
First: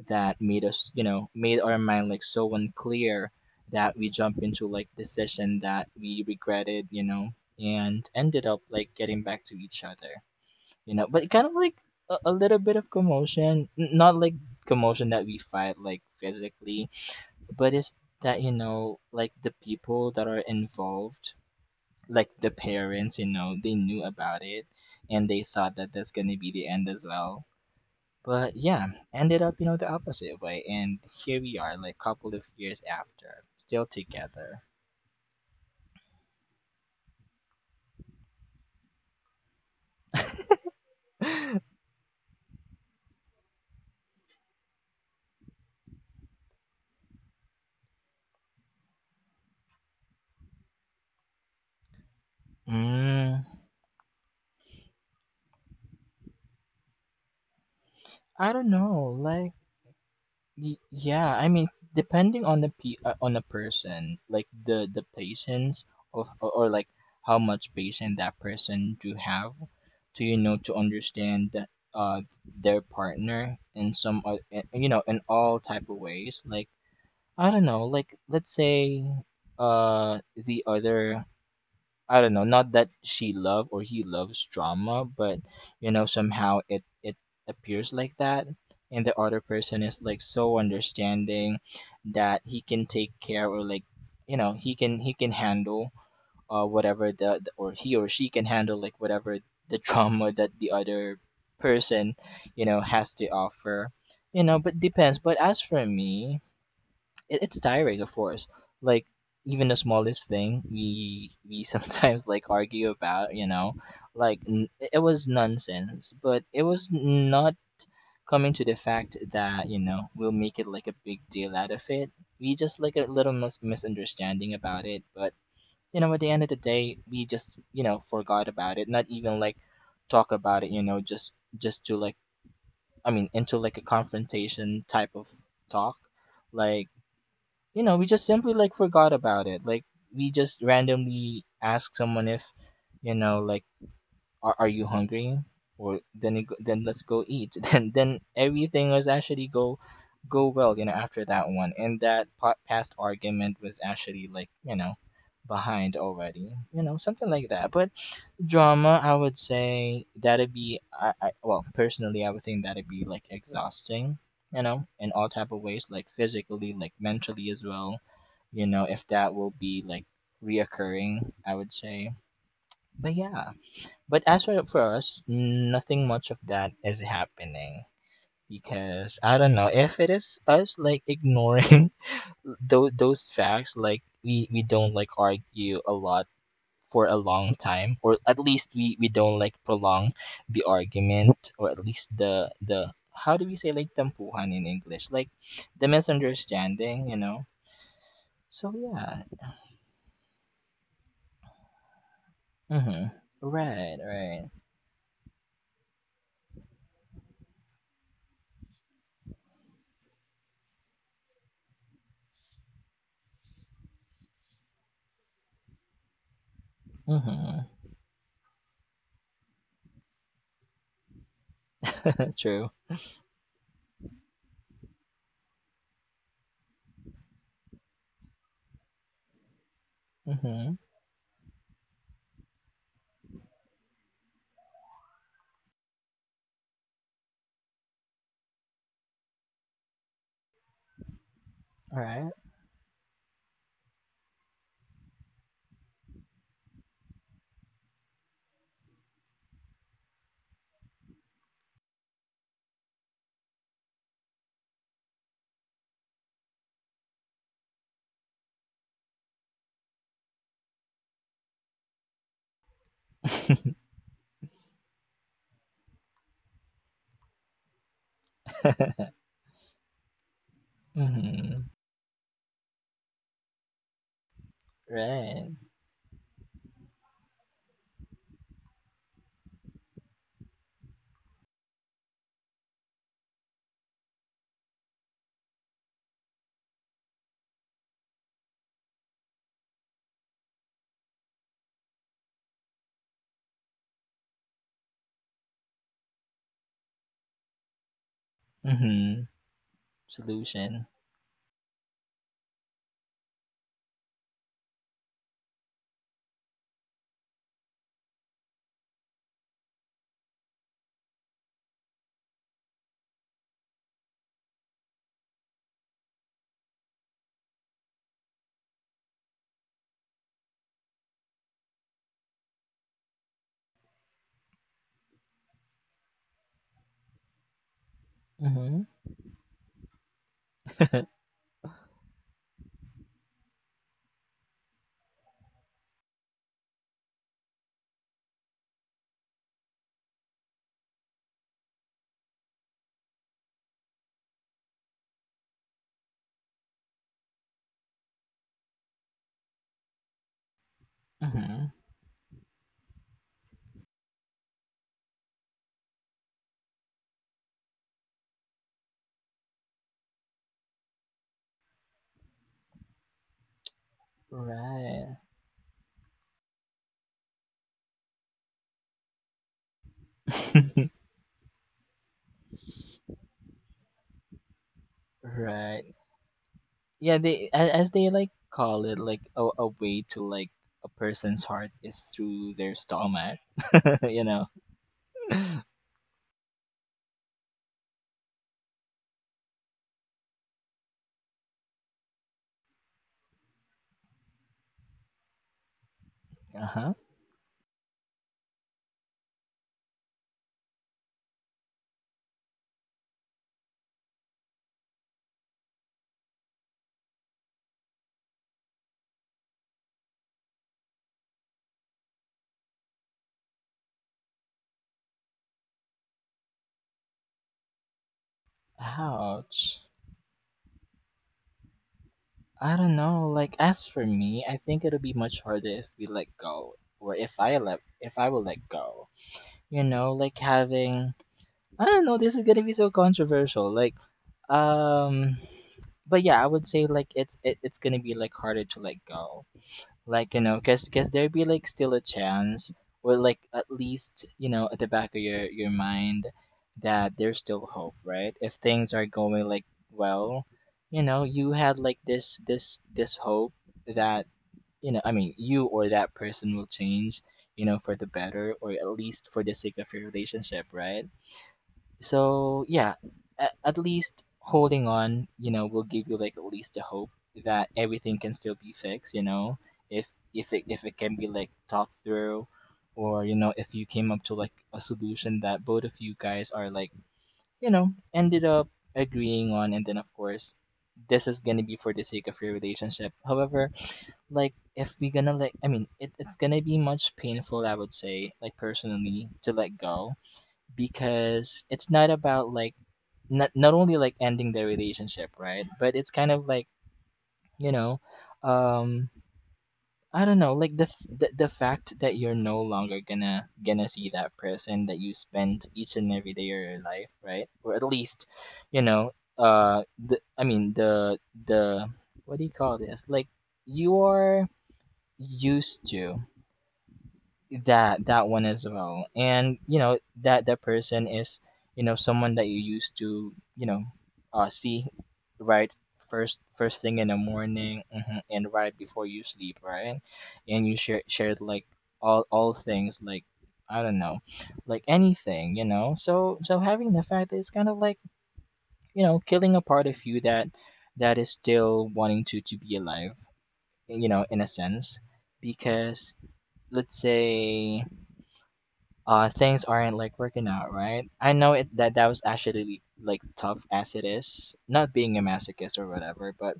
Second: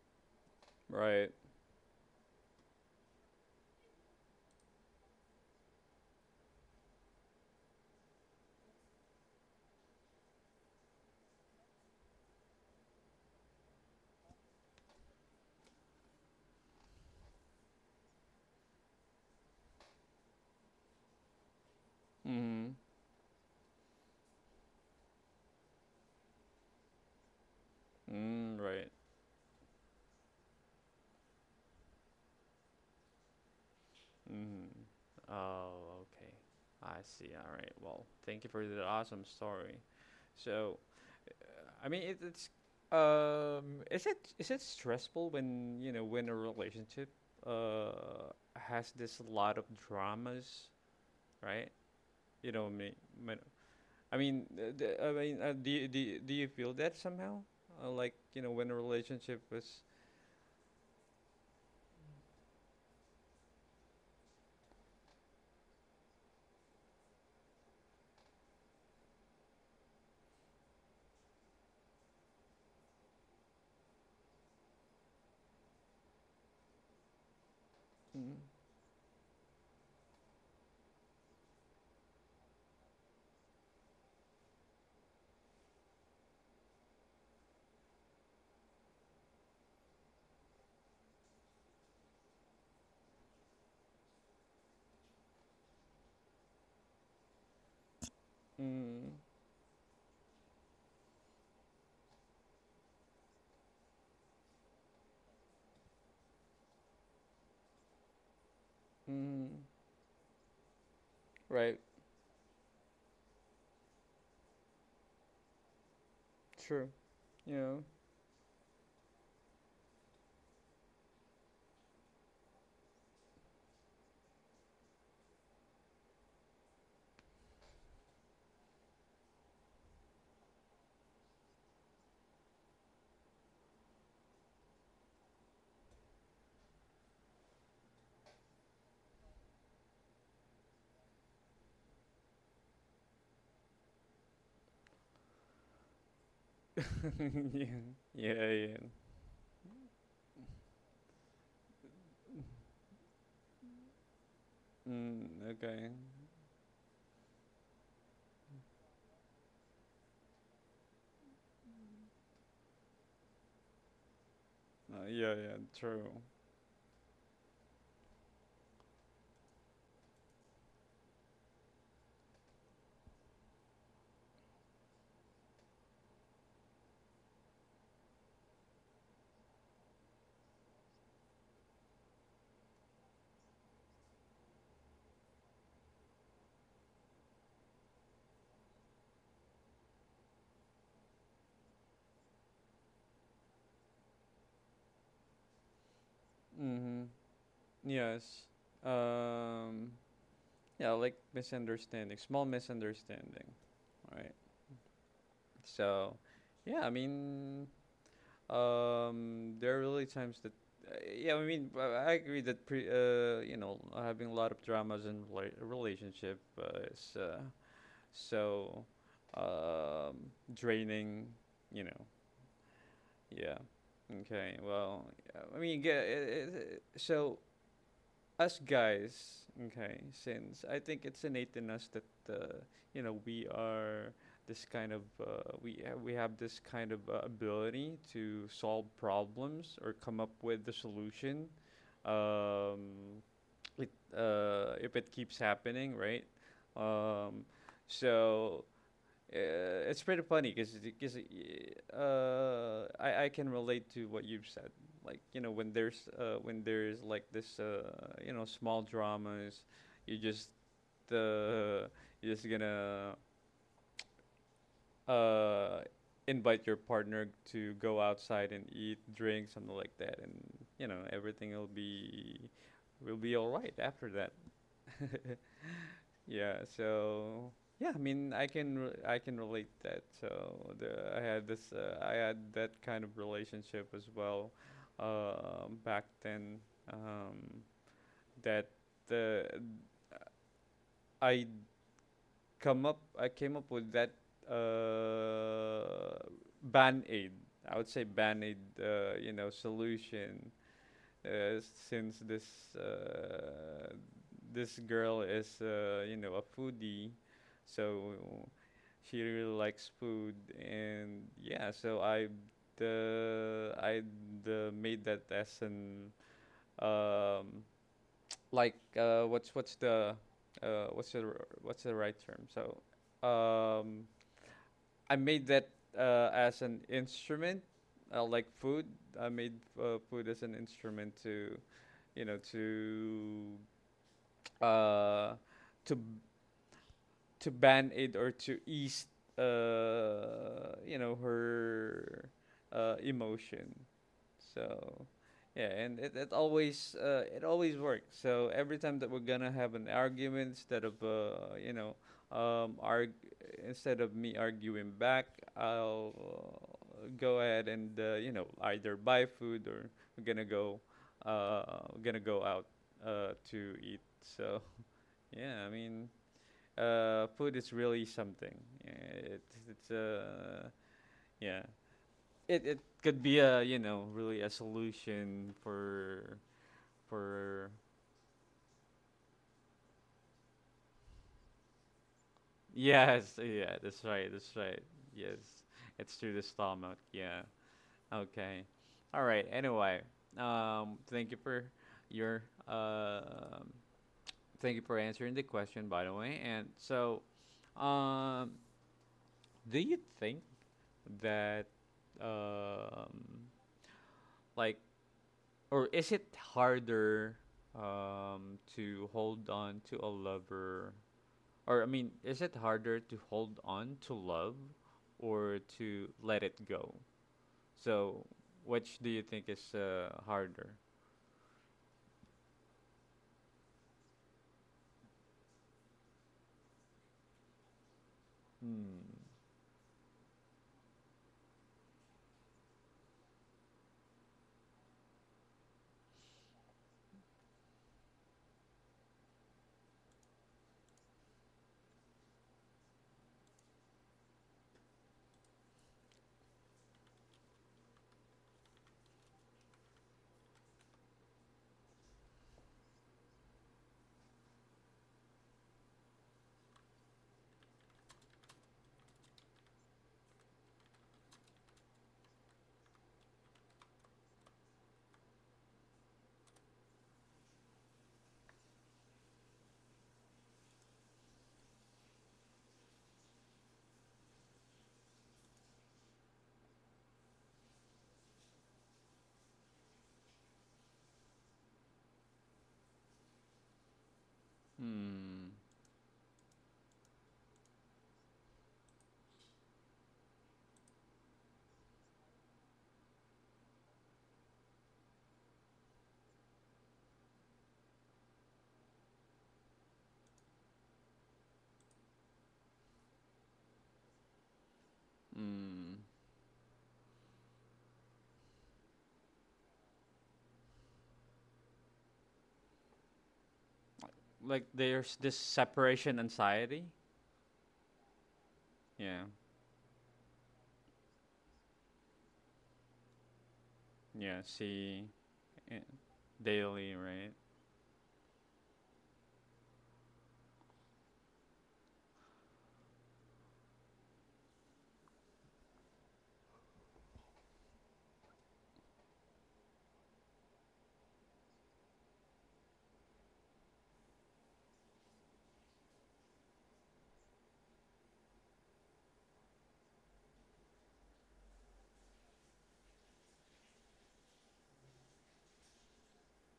[SPEAKER 2] that made us, you know,
[SPEAKER 1] Right.
[SPEAKER 2] made our mind like so unclear, that we jump into like decision that we regretted, you know, and ended up like getting back to each other, you know. But kind of like a little bit of commotion, not like commotion that we fight like physically, but it's that, you know, like the people that are involved, like the
[SPEAKER 1] Mm.
[SPEAKER 2] parents, you know, they knew about it, and they thought that that's going to be the end as well. But
[SPEAKER 1] Mm,
[SPEAKER 2] yeah,
[SPEAKER 1] right.
[SPEAKER 2] ended up, you know, the opposite way. And here we are, like couple of years after, still together.
[SPEAKER 1] Mm. Oh, okay. I see. All right. Well, thank you for the awesome story. So, I mean, it, it's is it stressful when when a relationship uh has this lot of dramas, right? You know, me-
[SPEAKER 2] Mm,
[SPEAKER 1] I mean, I mean, do you feel that somehow? Like you know,
[SPEAKER 2] I
[SPEAKER 1] when a
[SPEAKER 2] don't know.
[SPEAKER 1] relationship
[SPEAKER 2] Like,
[SPEAKER 1] was.
[SPEAKER 2] yeah, I mean, depending on the pe on the person, like the patience of, or like how much patience that person do have to, you know, to understand that, uh, their partner in some, you know, in all type of ways. Like I don't know, like
[SPEAKER 1] Mm.
[SPEAKER 2] let's say, uh, the other, I don't know, not that she love or he loves drama, but you know, somehow it appears like that, and the other person is like so understanding that he can take care, or like, you know, he can handle, uh, whatever the, or he or she can handle like
[SPEAKER 1] Mm.
[SPEAKER 2] whatever the drama that the other person, you know, has to offer. You know, but depends. But as for me, it's tiring, of course. Like
[SPEAKER 1] Mm.
[SPEAKER 2] even the smallest thing, we
[SPEAKER 1] Right.
[SPEAKER 2] sometimes like argue about. You know, like it was nonsense, but it
[SPEAKER 1] True.
[SPEAKER 2] was not
[SPEAKER 1] Yeah.
[SPEAKER 2] coming to the fact that you know we'll make it like a big deal out of it. We just like a little misunderstanding about it, but you know, at the end of the day, we just you know forgot about it. Not even like talk about it. You know, just to like, I mean, into like a confrontation type of talk, like, you know, we just simply like forgot about it. Like we just randomly ask someone if, you know, like are you hungry? Or then it, then let's go eat.
[SPEAKER 1] Yeah.
[SPEAKER 2] Then
[SPEAKER 1] Yeah, yeah.
[SPEAKER 2] everything was actually go go well, you know, after that one. And that past argument was actually like, you know,
[SPEAKER 1] Mm, okay.
[SPEAKER 2] behind already. You know, something like that. But drama, I would say that'd be, I well, personally I would think that'd be like exhausting, you know, in all
[SPEAKER 1] Yeah,
[SPEAKER 2] type
[SPEAKER 1] yeah,
[SPEAKER 2] of ways,
[SPEAKER 1] true.
[SPEAKER 2] like physically, like mentally as well, you know, if that will be like reoccurring, I would say. But yeah. But as for us, nothing much of that is happening, because I don't know if it is us like ignoring those facts. Like we don't like argue a lot for a long time, or at least we don't like prolong the argument, or at least the how do we say, like tampuhan in English, like the
[SPEAKER 1] Mm-hmm.
[SPEAKER 2] misunderstanding, you know.
[SPEAKER 1] Yes.
[SPEAKER 2] So yeah.
[SPEAKER 1] Um, yeah, like misunderstanding, small
[SPEAKER 2] Mm-hmm.
[SPEAKER 1] misunderstanding.
[SPEAKER 2] Right,
[SPEAKER 1] Right.
[SPEAKER 2] right.
[SPEAKER 1] So, yeah, I mean, there are really times that, yeah, I mean, I agree that having a lot of dramas in relationship is
[SPEAKER 2] Mm-hmm.
[SPEAKER 1] so um, draining, you know,
[SPEAKER 2] True.
[SPEAKER 1] Yeah. Okay. Well, I mean, so us guys, okay, since
[SPEAKER 2] Mm-hmm.
[SPEAKER 1] I think it's innate in us that uh, you know we are this kind of we have this kind of ability to solve problems or come up with the solution.
[SPEAKER 2] All right.
[SPEAKER 1] Um, it, if it keeps happening, right? Um, so it's pretty funny because I can relate to what you've said. Like you know when there's like this small dramas, you just uh, you're just gonna uh, invite your partner to go outside and eat, drink, something like that, and you know everything
[SPEAKER 2] Mm-hmm.
[SPEAKER 1] will be all right after that.
[SPEAKER 2] Right.
[SPEAKER 1] Yeah, so yeah, I mean, I can relate that. So the I had this I had that kind of relationship as well, back then, um, that the I I came up with that uh, Band-Aid. I would say Band-Aid,
[SPEAKER 2] Mm-hmm.
[SPEAKER 1] solution,
[SPEAKER 2] Solution.
[SPEAKER 1] since this girl is you know a foodie, so she really likes food, and yeah, so I made that as an um, like uh, what's what's the what's the right term? So, um, I made that as an instrument, like
[SPEAKER 2] Mm-hmm.
[SPEAKER 1] food. I made food as an instrument to, you know, uh, to to band aid or to ease, her emotion. So, yeah, and it always works. So every time that we're gonna have an argument, instead of
[SPEAKER 2] Mm-hmm.
[SPEAKER 1] um, arg- me arguing back, I'll go ahead and you know either buy food, or we're gonna go uh, we're gonna go out to eat. So
[SPEAKER 2] Right.
[SPEAKER 1] yeah, I mean, food is really something. Yeah, it's yeah it could be a really a solution
[SPEAKER 2] Right.
[SPEAKER 1] for
[SPEAKER 2] Yeah, they
[SPEAKER 1] for
[SPEAKER 2] as they like call it like a way to like a person's heart is through their stomach.
[SPEAKER 1] Yes, yeah, that's
[SPEAKER 2] You
[SPEAKER 1] right,
[SPEAKER 2] know.
[SPEAKER 1] that's right. Yes, it's through the stomach. Yeah. Okay, all right, anyway. Thank you for your thank you for answering the question, by the way, and
[SPEAKER 2] Uh-huh.
[SPEAKER 1] so, um do you think that, um like or is it harder to hold on to a lover? Or I mean, is it harder to hold on to love or to let it go? So, which do you think
[SPEAKER 2] Ouch.
[SPEAKER 1] is harder?
[SPEAKER 2] I don't know, like as for me, I think it'll be much harder if we let go, or if I let, if I will let
[SPEAKER 1] Hmm.
[SPEAKER 2] go, you know, like having, I don't know, this is gonna be so controversial, like, um but yeah, I would say like it's gonna be like harder to let go. Like, you know, cause, cause there be like still a chance, or like at least, you know, at the back of your mind that there's still hope, right? If things are going like well, you know, you had like this hope that, you know, I mean, you or that person will change, you know, for the better, or at least for the sake of your relationship, right? So yeah, at least holding on, you know, will give you like at least a hope that everything can still be fixed. You know, if it can be like talked through, or you know, if you came up to like a solution that both of you guys are like, you know, ended up agreeing on, and then of course, this is gonna be for the sake of your relationship. However, like if we gonna
[SPEAKER 1] Hmm.
[SPEAKER 2] like, I mean, it's gonna be much painful. I would say, like personally, to let go, because it's not about like not only like ending the relationship, right? But it's kind of like, you know, um, I don't know, like the fact that you're no longer gonna gonna see that person that you spent each
[SPEAKER 1] Hmm.
[SPEAKER 2] and every day of your life, right? Or at least, you know, the I mean the what do you call this? Like you are
[SPEAKER 1] Like there's this
[SPEAKER 2] used
[SPEAKER 1] separation
[SPEAKER 2] to.
[SPEAKER 1] anxiety.
[SPEAKER 2] That that one as well,
[SPEAKER 1] Yeah.
[SPEAKER 2] and you know that that person is, you know, someone that you used to, you know,
[SPEAKER 1] Yeah,
[SPEAKER 2] see,
[SPEAKER 1] see,
[SPEAKER 2] right,
[SPEAKER 1] eh,
[SPEAKER 2] first
[SPEAKER 1] daily,
[SPEAKER 2] thing in the
[SPEAKER 1] right?
[SPEAKER 2] morning. Mhm, and right before you sleep, right, and you share, shared like all things like, I don't know, like anything, you know. So so having the fact that it's kind of like, you know, killing a part of you that that is still wanting to be alive, you know, in a sense, because let's say, uh, things aren't like working out, right? I know it that that was actually like tough as it is, not being a masochist or whatever, but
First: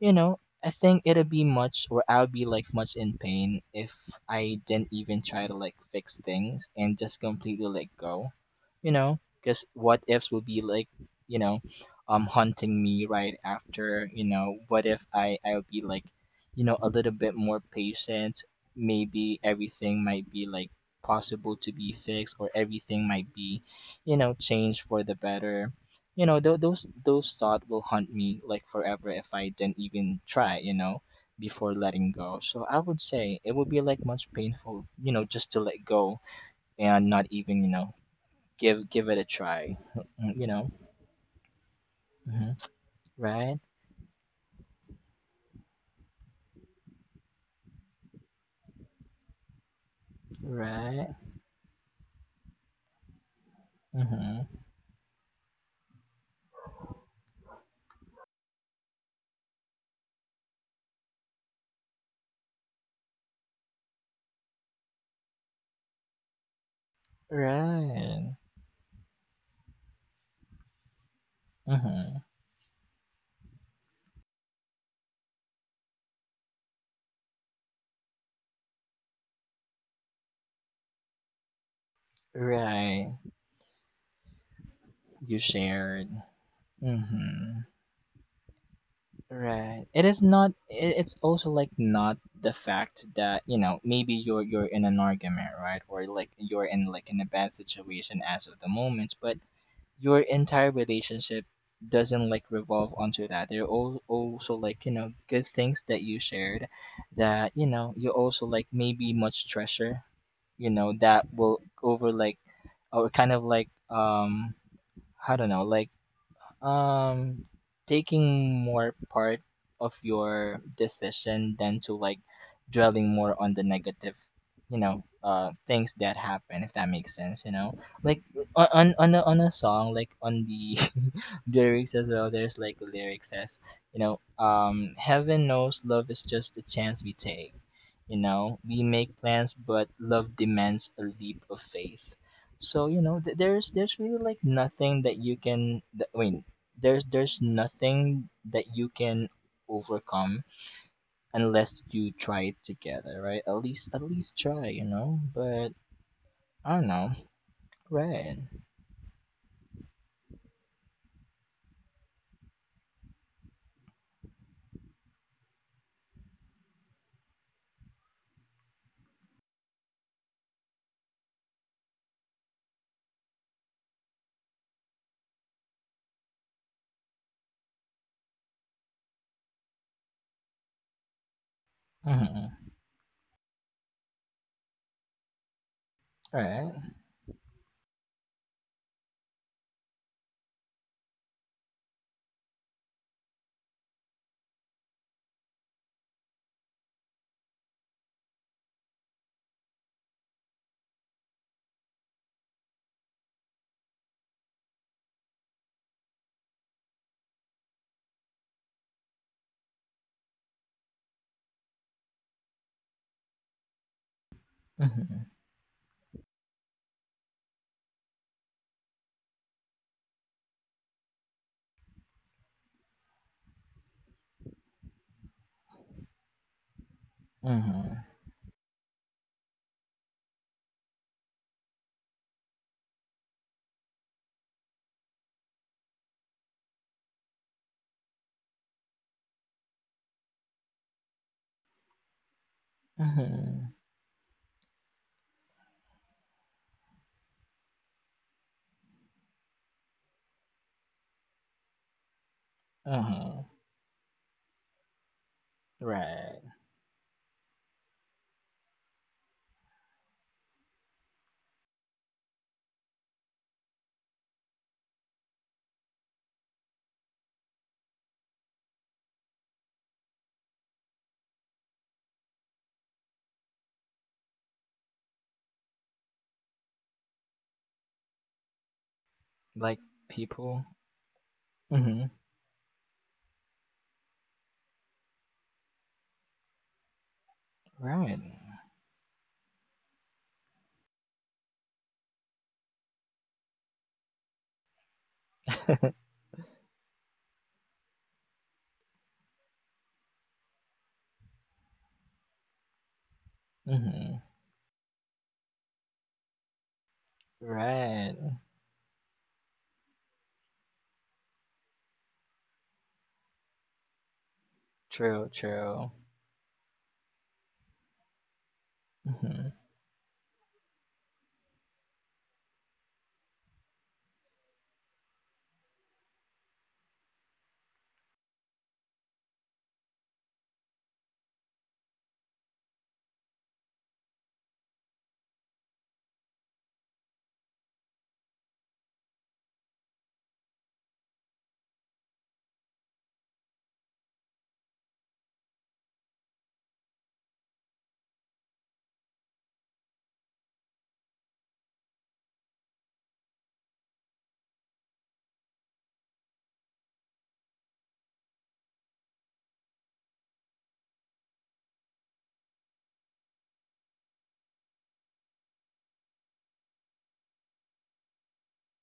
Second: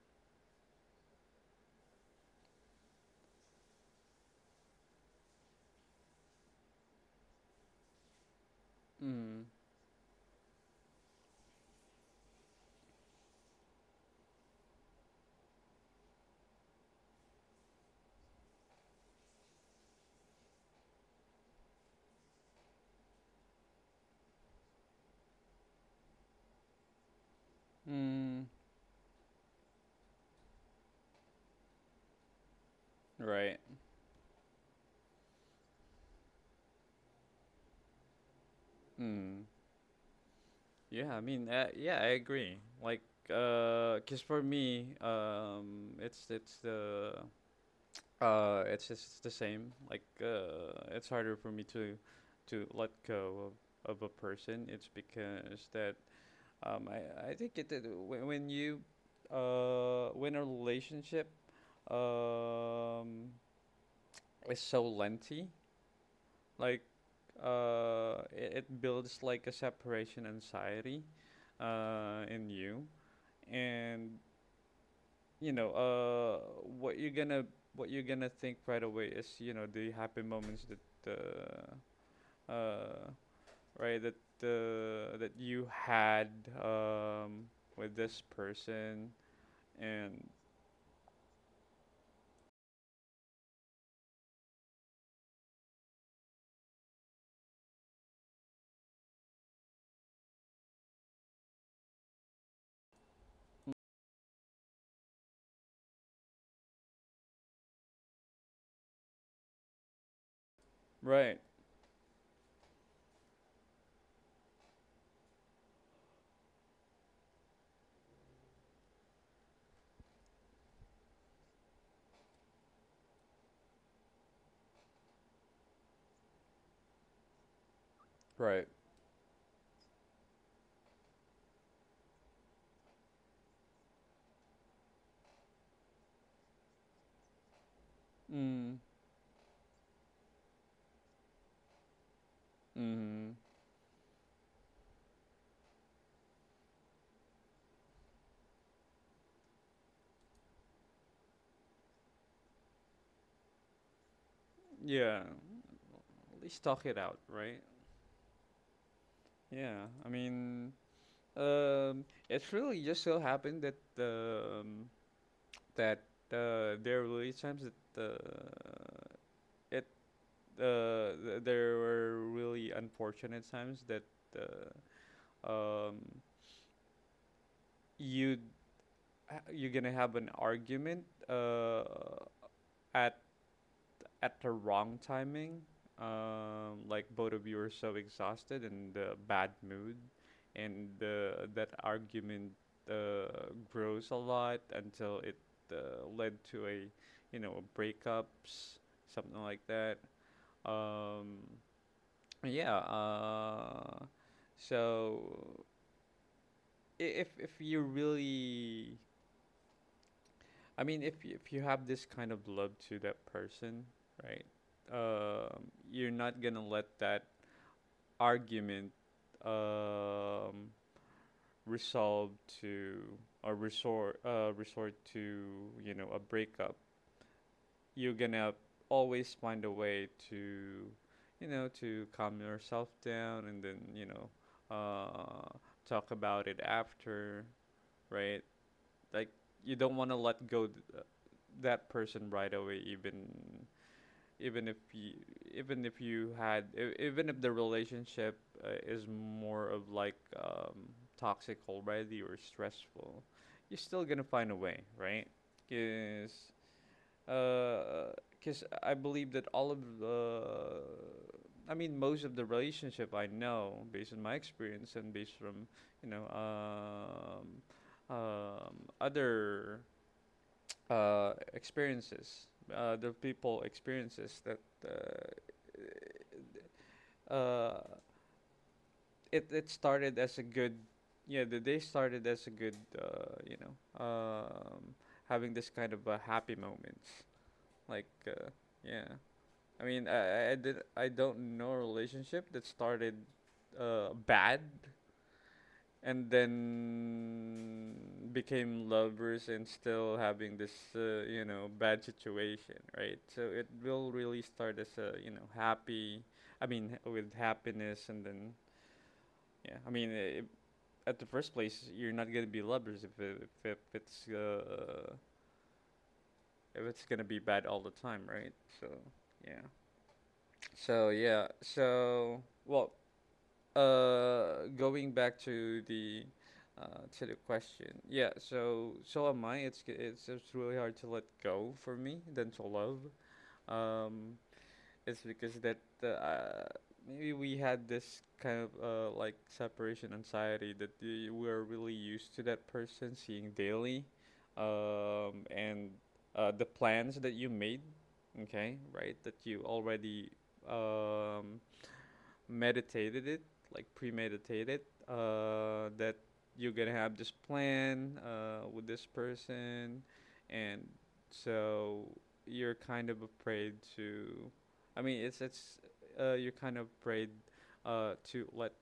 [SPEAKER 2] you know, I think it'd be much, or I would be like much in pain if I didn't even try to like fix things and just completely let go, you know,
[SPEAKER 1] Mm.
[SPEAKER 2] because what ifs would be like, you know, haunting me right after, you know, what if I would be like, you know, a little bit more patient, maybe everything might be like possible to be fixed, or everything might be, you know, changed for the better, you know, those thoughts will haunt me
[SPEAKER 1] Mm.
[SPEAKER 2] like forever if I didn't even try, you know, before letting go. So I would say it
[SPEAKER 1] Right.
[SPEAKER 2] would be like much painful, you know, just to let go, and not even, you know, give it a
[SPEAKER 1] Mm.
[SPEAKER 2] try. You know.
[SPEAKER 1] Yeah, I mean, yeah, I
[SPEAKER 2] Hmm.
[SPEAKER 1] agree. Like,
[SPEAKER 2] Right,
[SPEAKER 1] 'cause for me, it's just the same. Like, it's
[SPEAKER 2] right.
[SPEAKER 1] harder for me to let go of a
[SPEAKER 2] Mm-hmm.
[SPEAKER 1] person. It's because that I think, it when a relationship um is so lengthy, like
[SPEAKER 2] Right.
[SPEAKER 1] it builds like a separation anxiety
[SPEAKER 2] Mm-hmm.
[SPEAKER 1] in you. And you know what you're gonna think right away is the happy moments that uh uh
[SPEAKER 2] Right.
[SPEAKER 1] right that that
[SPEAKER 2] You
[SPEAKER 1] you
[SPEAKER 2] shared.
[SPEAKER 1] had, um
[SPEAKER 2] Mm-hmm.
[SPEAKER 1] with this person.
[SPEAKER 2] Right. It is
[SPEAKER 1] And
[SPEAKER 2] not. It's also like not the fact that you know maybe you're in an argument, right, or like you're in like in a bad situation as of the moment, but your entire relationship doesn't like revolve onto that. There are also like you know good things that you shared, that you know you also like maybe much treasure, you know that
[SPEAKER 1] right.
[SPEAKER 2] will over like or kind of like I don't know, like um taking more part of your decision than to like dwelling more on the negative you know things that happen, if that makes sense, you know, like
[SPEAKER 1] Right.
[SPEAKER 2] on a song, like on the lyrics as well, there's like lyrics says, you know, heaven knows love is just a chance we take, you know,
[SPEAKER 1] Mm.
[SPEAKER 2] we make plans but love demands a leap of faith. So you know
[SPEAKER 1] Mm.
[SPEAKER 2] there's really like nothing that you can there's nothing that you can overcome unless you try it together, right? At least try, you know.
[SPEAKER 1] Yeah,
[SPEAKER 2] But
[SPEAKER 1] at least
[SPEAKER 2] I
[SPEAKER 1] talk
[SPEAKER 2] don't
[SPEAKER 1] it
[SPEAKER 2] know,
[SPEAKER 1] out, right?
[SPEAKER 2] right?
[SPEAKER 1] Yeah, I mean, it really just so happened that, that there were really times that it th- there were really unfortunate times that uh, um, you you're gonna have an argument
[SPEAKER 2] Mm-hmm.
[SPEAKER 1] at at the wrong timing.
[SPEAKER 2] Right.
[SPEAKER 1] Like both of you are so exhausted and bad mood, and that argument grows a lot until it led to a you know breakups, something like that. Um, Yeah. So if you really, I mean, if you have this kind of love to that person, right?
[SPEAKER 2] Mm-hmm.
[SPEAKER 1] You're not gonna let that argument um, resolve to or resort, resort to a breakup.
[SPEAKER 2] Mm-hmm.
[SPEAKER 1] You're gonna always find a way to calm yourself down, and then, uh talk about it after. Right, like you don't want to let go that person right away,
[SPEAKER 2] Mm-hmm.
[SPEAKER 1] even if you even if you had e- even if the relationship is more of like toxic already or stressful.
[SPEAKER 2] Mm-hmm.
[SPEAKER 1] You're still gonna find a way, right?
[SPEAKER 2] Right.
[SPEAKER 1] Because uh because uh, i believe that all of the I mean, most of the relationship I know based on my experience and based from you know um, other experiences, the people experiences that uh, uh it
[SPEAKER 2] Like
[SPEAKER 1] started as a
[SPEAKER 2] people.
[SPEAKER 1] good. Yeah, the day
[SPEAKER 2] Mm-hmm.
[SPEAKER 1] started as a good, uh you know um having this kind of happy moments, like
[SPEAKER 2] Right.
[SPEAKER 1] yeah. I mean, I don't know a relationship that started bad and then became lovers and still having this you know bad situation, right? So it will
[SPEAKER 2] Mm-hmm.
[SPEAKER 1] really start as a, happy, I mean with happiness.
[SPEAKER 2] Right.
[SPEAKER 1] And then, yeah, I mean, I at the first place you're not gonna be lovers if it's
[SPEAKER 2] True. True.
[SPEAKER 1] gonna be bad all the time, right? So
[SPEAKER 2] Mm-hmm.
[SPEAKER 1] yeah. So yeah. So, well, going back to the question. Yeah. So am I. It's g- it's really hard to let go for me than to love. Um, it's because that uh, maybe we had this kind of separation anxiety that we're really used to that person seeing daily, and the plans that you made, okay, right? That you already um meditated it, like premeditated, that you're gonna have this plan with this person, and so you're kind of afraid to. I mean, it's you're kind of afraid to let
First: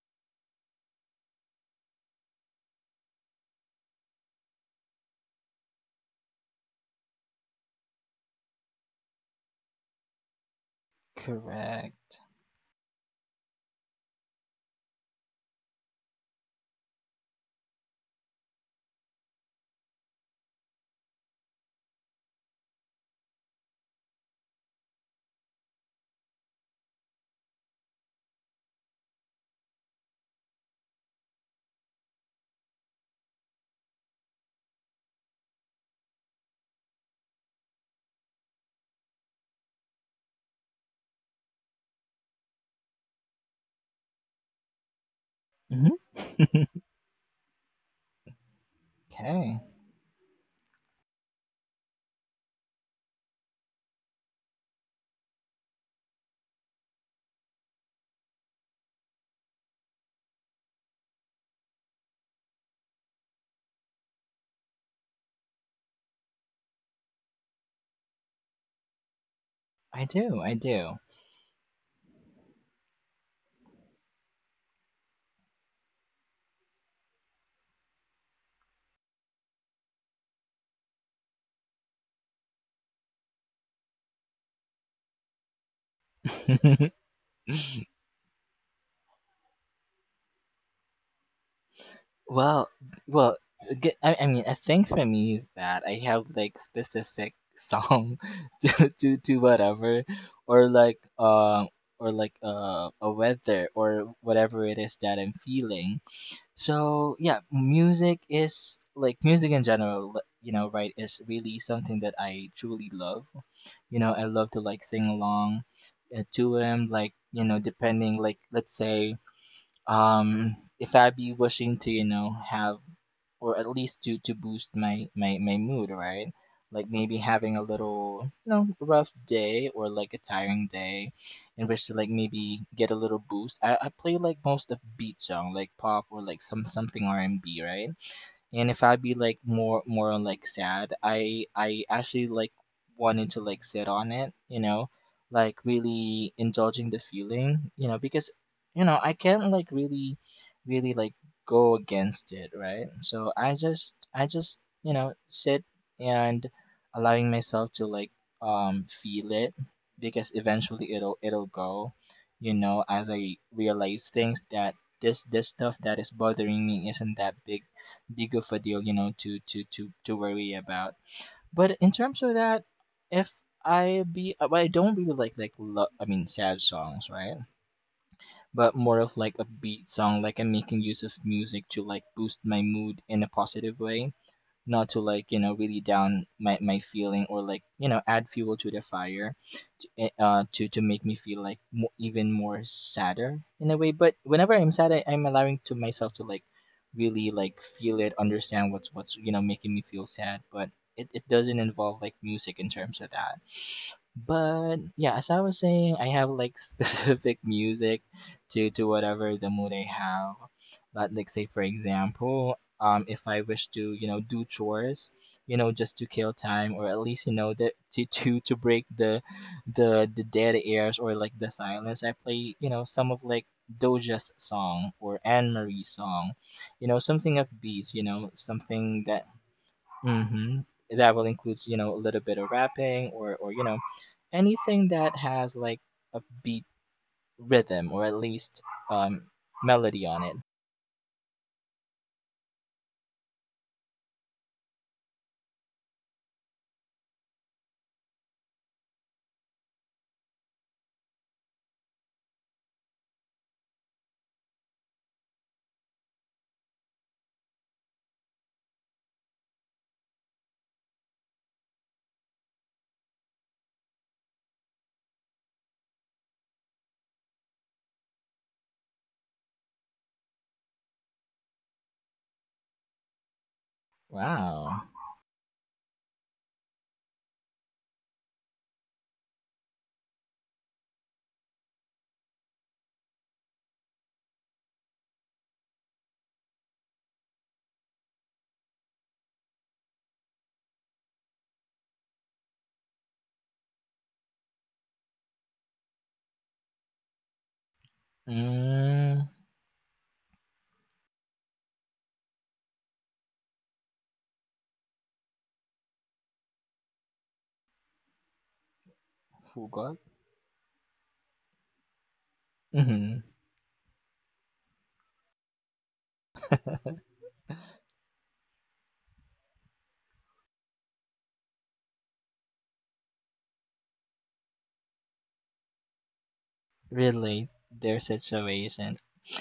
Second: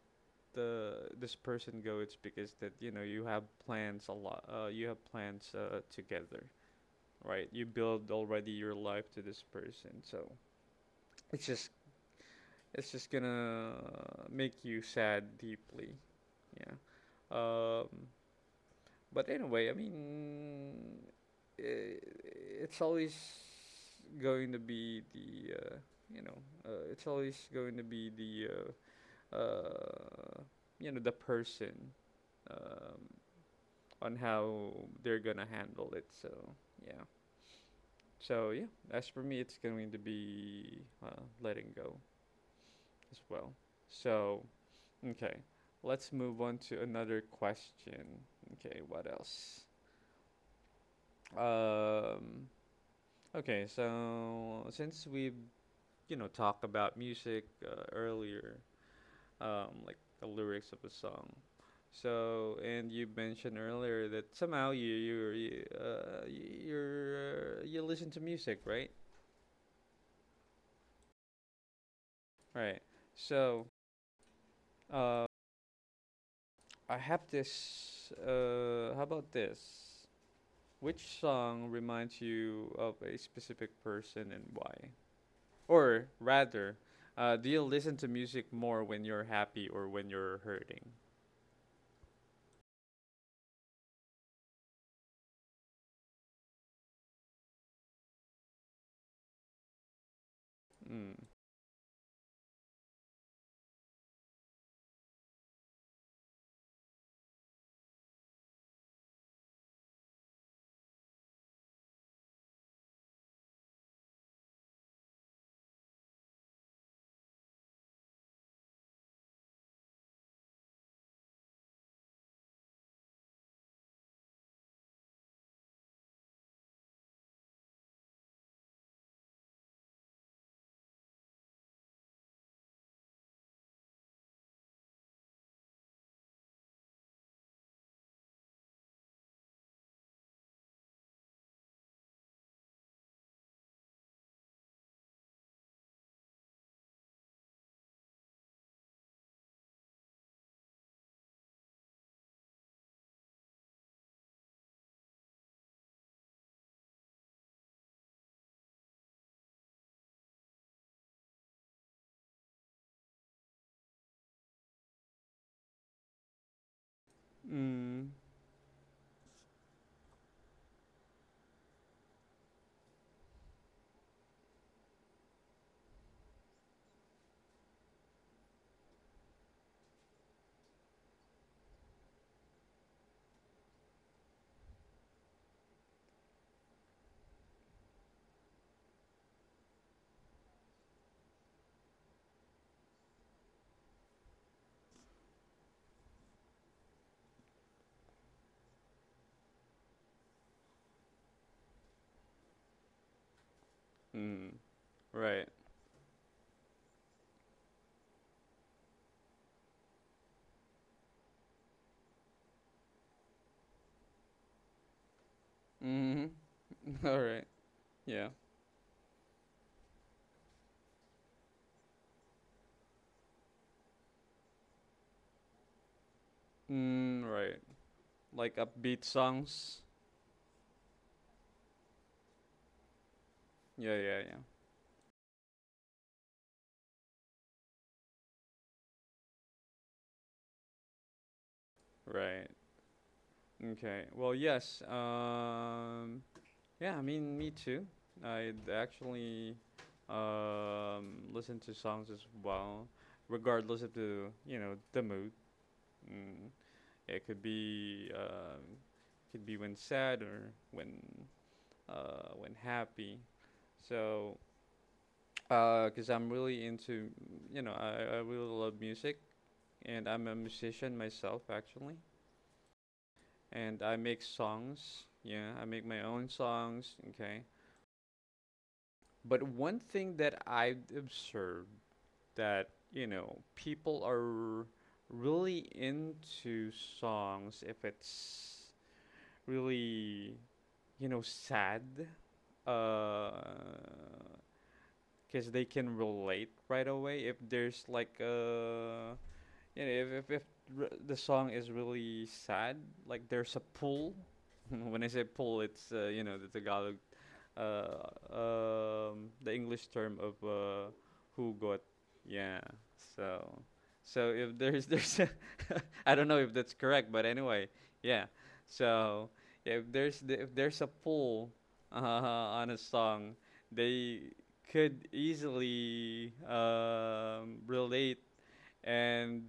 [SPEAKER 1] the this person go. It's because that you know you have plans a lot. You have plans together, right? You build already your life to this person, so it's just
[SPEAKER 2] Correct.
[SPEAKER 1] it's just gonna make you sad deeply. Yeah. Um, but anyway, I mean, I it's always going to be the you know it's always going to be the uh, the person, um, on how they're gonna handle it. So yeah. So yeah, as for me, it's going to be letting go as well. So okay, let's move on
[SPEAKER 2] Mm-hmm.
[SPEAKER 1] to another question. Okay, what
[SPEAKER 2] Okay.
[SPEAKER 1] else? Um, okay, so since we've, you know, talked about music earlier, like the lyrics of a song. So, and you mentioned earlier that somehow you you you y- you're you listen to music, right?
[SPEAKER 2] I do. I do.
[SPEAKER 1] Right. So, uh, I have this. How about this? Which song reminds you of a specific person and why? Or rather, do you listen to music more when you're happy or when you're hurting?
[SPEAKER 2] Well, well, I mean, a thing for me is that I have like specific song to whatever, or like
[SPEAKER 1] Mm.
[SPEAKER 2] um or like a weather, or whatever it is that I'm feeling. So yeah, music is like music in general. You know, right? Is really something that I truly love. You know, I love to like sing along to him. Like you know, depending, like let's say if I be wishing to, you know, have or at least to boost my my mood, right, like maybe having a little you know rough day or like a tiring day in which to like maybe get a little boost, I play like most of beat song, like pop or like some something R&B, right. And if I be like more on like sad, I actually like wanted to like sit on it, you know, like really indulging the feeling, you know, because you know I can't like really really like go against it, right, so I just you know sit and allowing myself to like feel it because eventually it'll go, you know, as I realize things that this stuff that is bothering me isn't that big
[SPEAKER 1] Mm.
[SPEAKER 2] the good a deal, you know, to worry about. But in terms of that, if I be well, I don't really like like sad songs, right? But more of like a beat song. Like I'm making use of music to like boost my mood in a positive way, not to like you know really down my feeling, or like you know add fuel to the fire to, to make me feel like even more sadder in a way. But whenever I'm sad, I'm allowing to myself to like really like feel it, understand what's you know making me feel sad, but it doesn't involve like music in terms of that.
[SPEAKER 1] Mm.
[SPEAKER 2] But yeah, as I
[SPEAKER 1] Right.
[SPEAKER 2] was saying, I have like specific music to whatever the mood I have. But like say for example, if I wish to you know do chores, you know just to
[SPEAKER 1] Mm.
[SPEAKER 2] kill time, or at
[SPEAKER 1] All
[SPEAKER 2] least you
[SPEAKER 1] right.
[SPEAKER 2] know the to
[SPEAKER 1] Yeah.
[SPEAKER 2] to to break the the dead airs or like the silence, I play you know some of like Doja's song or Anne Marie's song, you know
[SPEAKER 1] Mm.
[SPEAKER 2] something
[SPEAKER 1] Right.
[SPEAKER 2] upbeat, you know
[SPEAKER 1] Like
[SPEAKER 2] something
[SPEAKER 1] upbeat
[SPEAKER 2] that
[SPEAKER 1] songs.
[SPEAKER 2] hmm that will include, you know, a little bit of rapping, or you know,
[SPEAKER 1] Yeah. Yeah. Yeah.
[SPEAKER 2] anything that has like a beat rhythm, or at least um melody on it.
[SPEAKER 1] Right. Okay. Well, yes. Yeah, I mean, me too. I actually listen to songs as well, regardless of the you know the mood. Mm, it could be when sad or when happy. So, because I'm really into I really love music, and I'm a musician myself actually, and I make
[SPEAKER 2] Wow.
[SPEAKER 1] songs. Yeah, I make my own songs. Okay, but one thing that I've observed that, you know, people are really into songs if it's really, you know, sad, because they can relate right away. If there's like a,
[SPEAKER 2] Mm,
[SPEAKER 1] you know, if r- the song is really sad, like there's a pull. When I say pull, it's, you know, the Tagalog uh, the
[SPEAKER 2] who
[SPEAKER 1] English
[SPEAKER 2] got?
[SPEAKER 1] term of who got, yeah.
[SPEAKER 2] Mm-hmm.
[SPEAKER 1] So, so if there's a I don't know if that's correct, but anyway, yeah. So if there's a pull uh, on a song, they could easily
[SPEAKER 2] Relate their
[SPEAKER 1] relate
[SPEAKER 2] situation.
[SPEAKER 1] and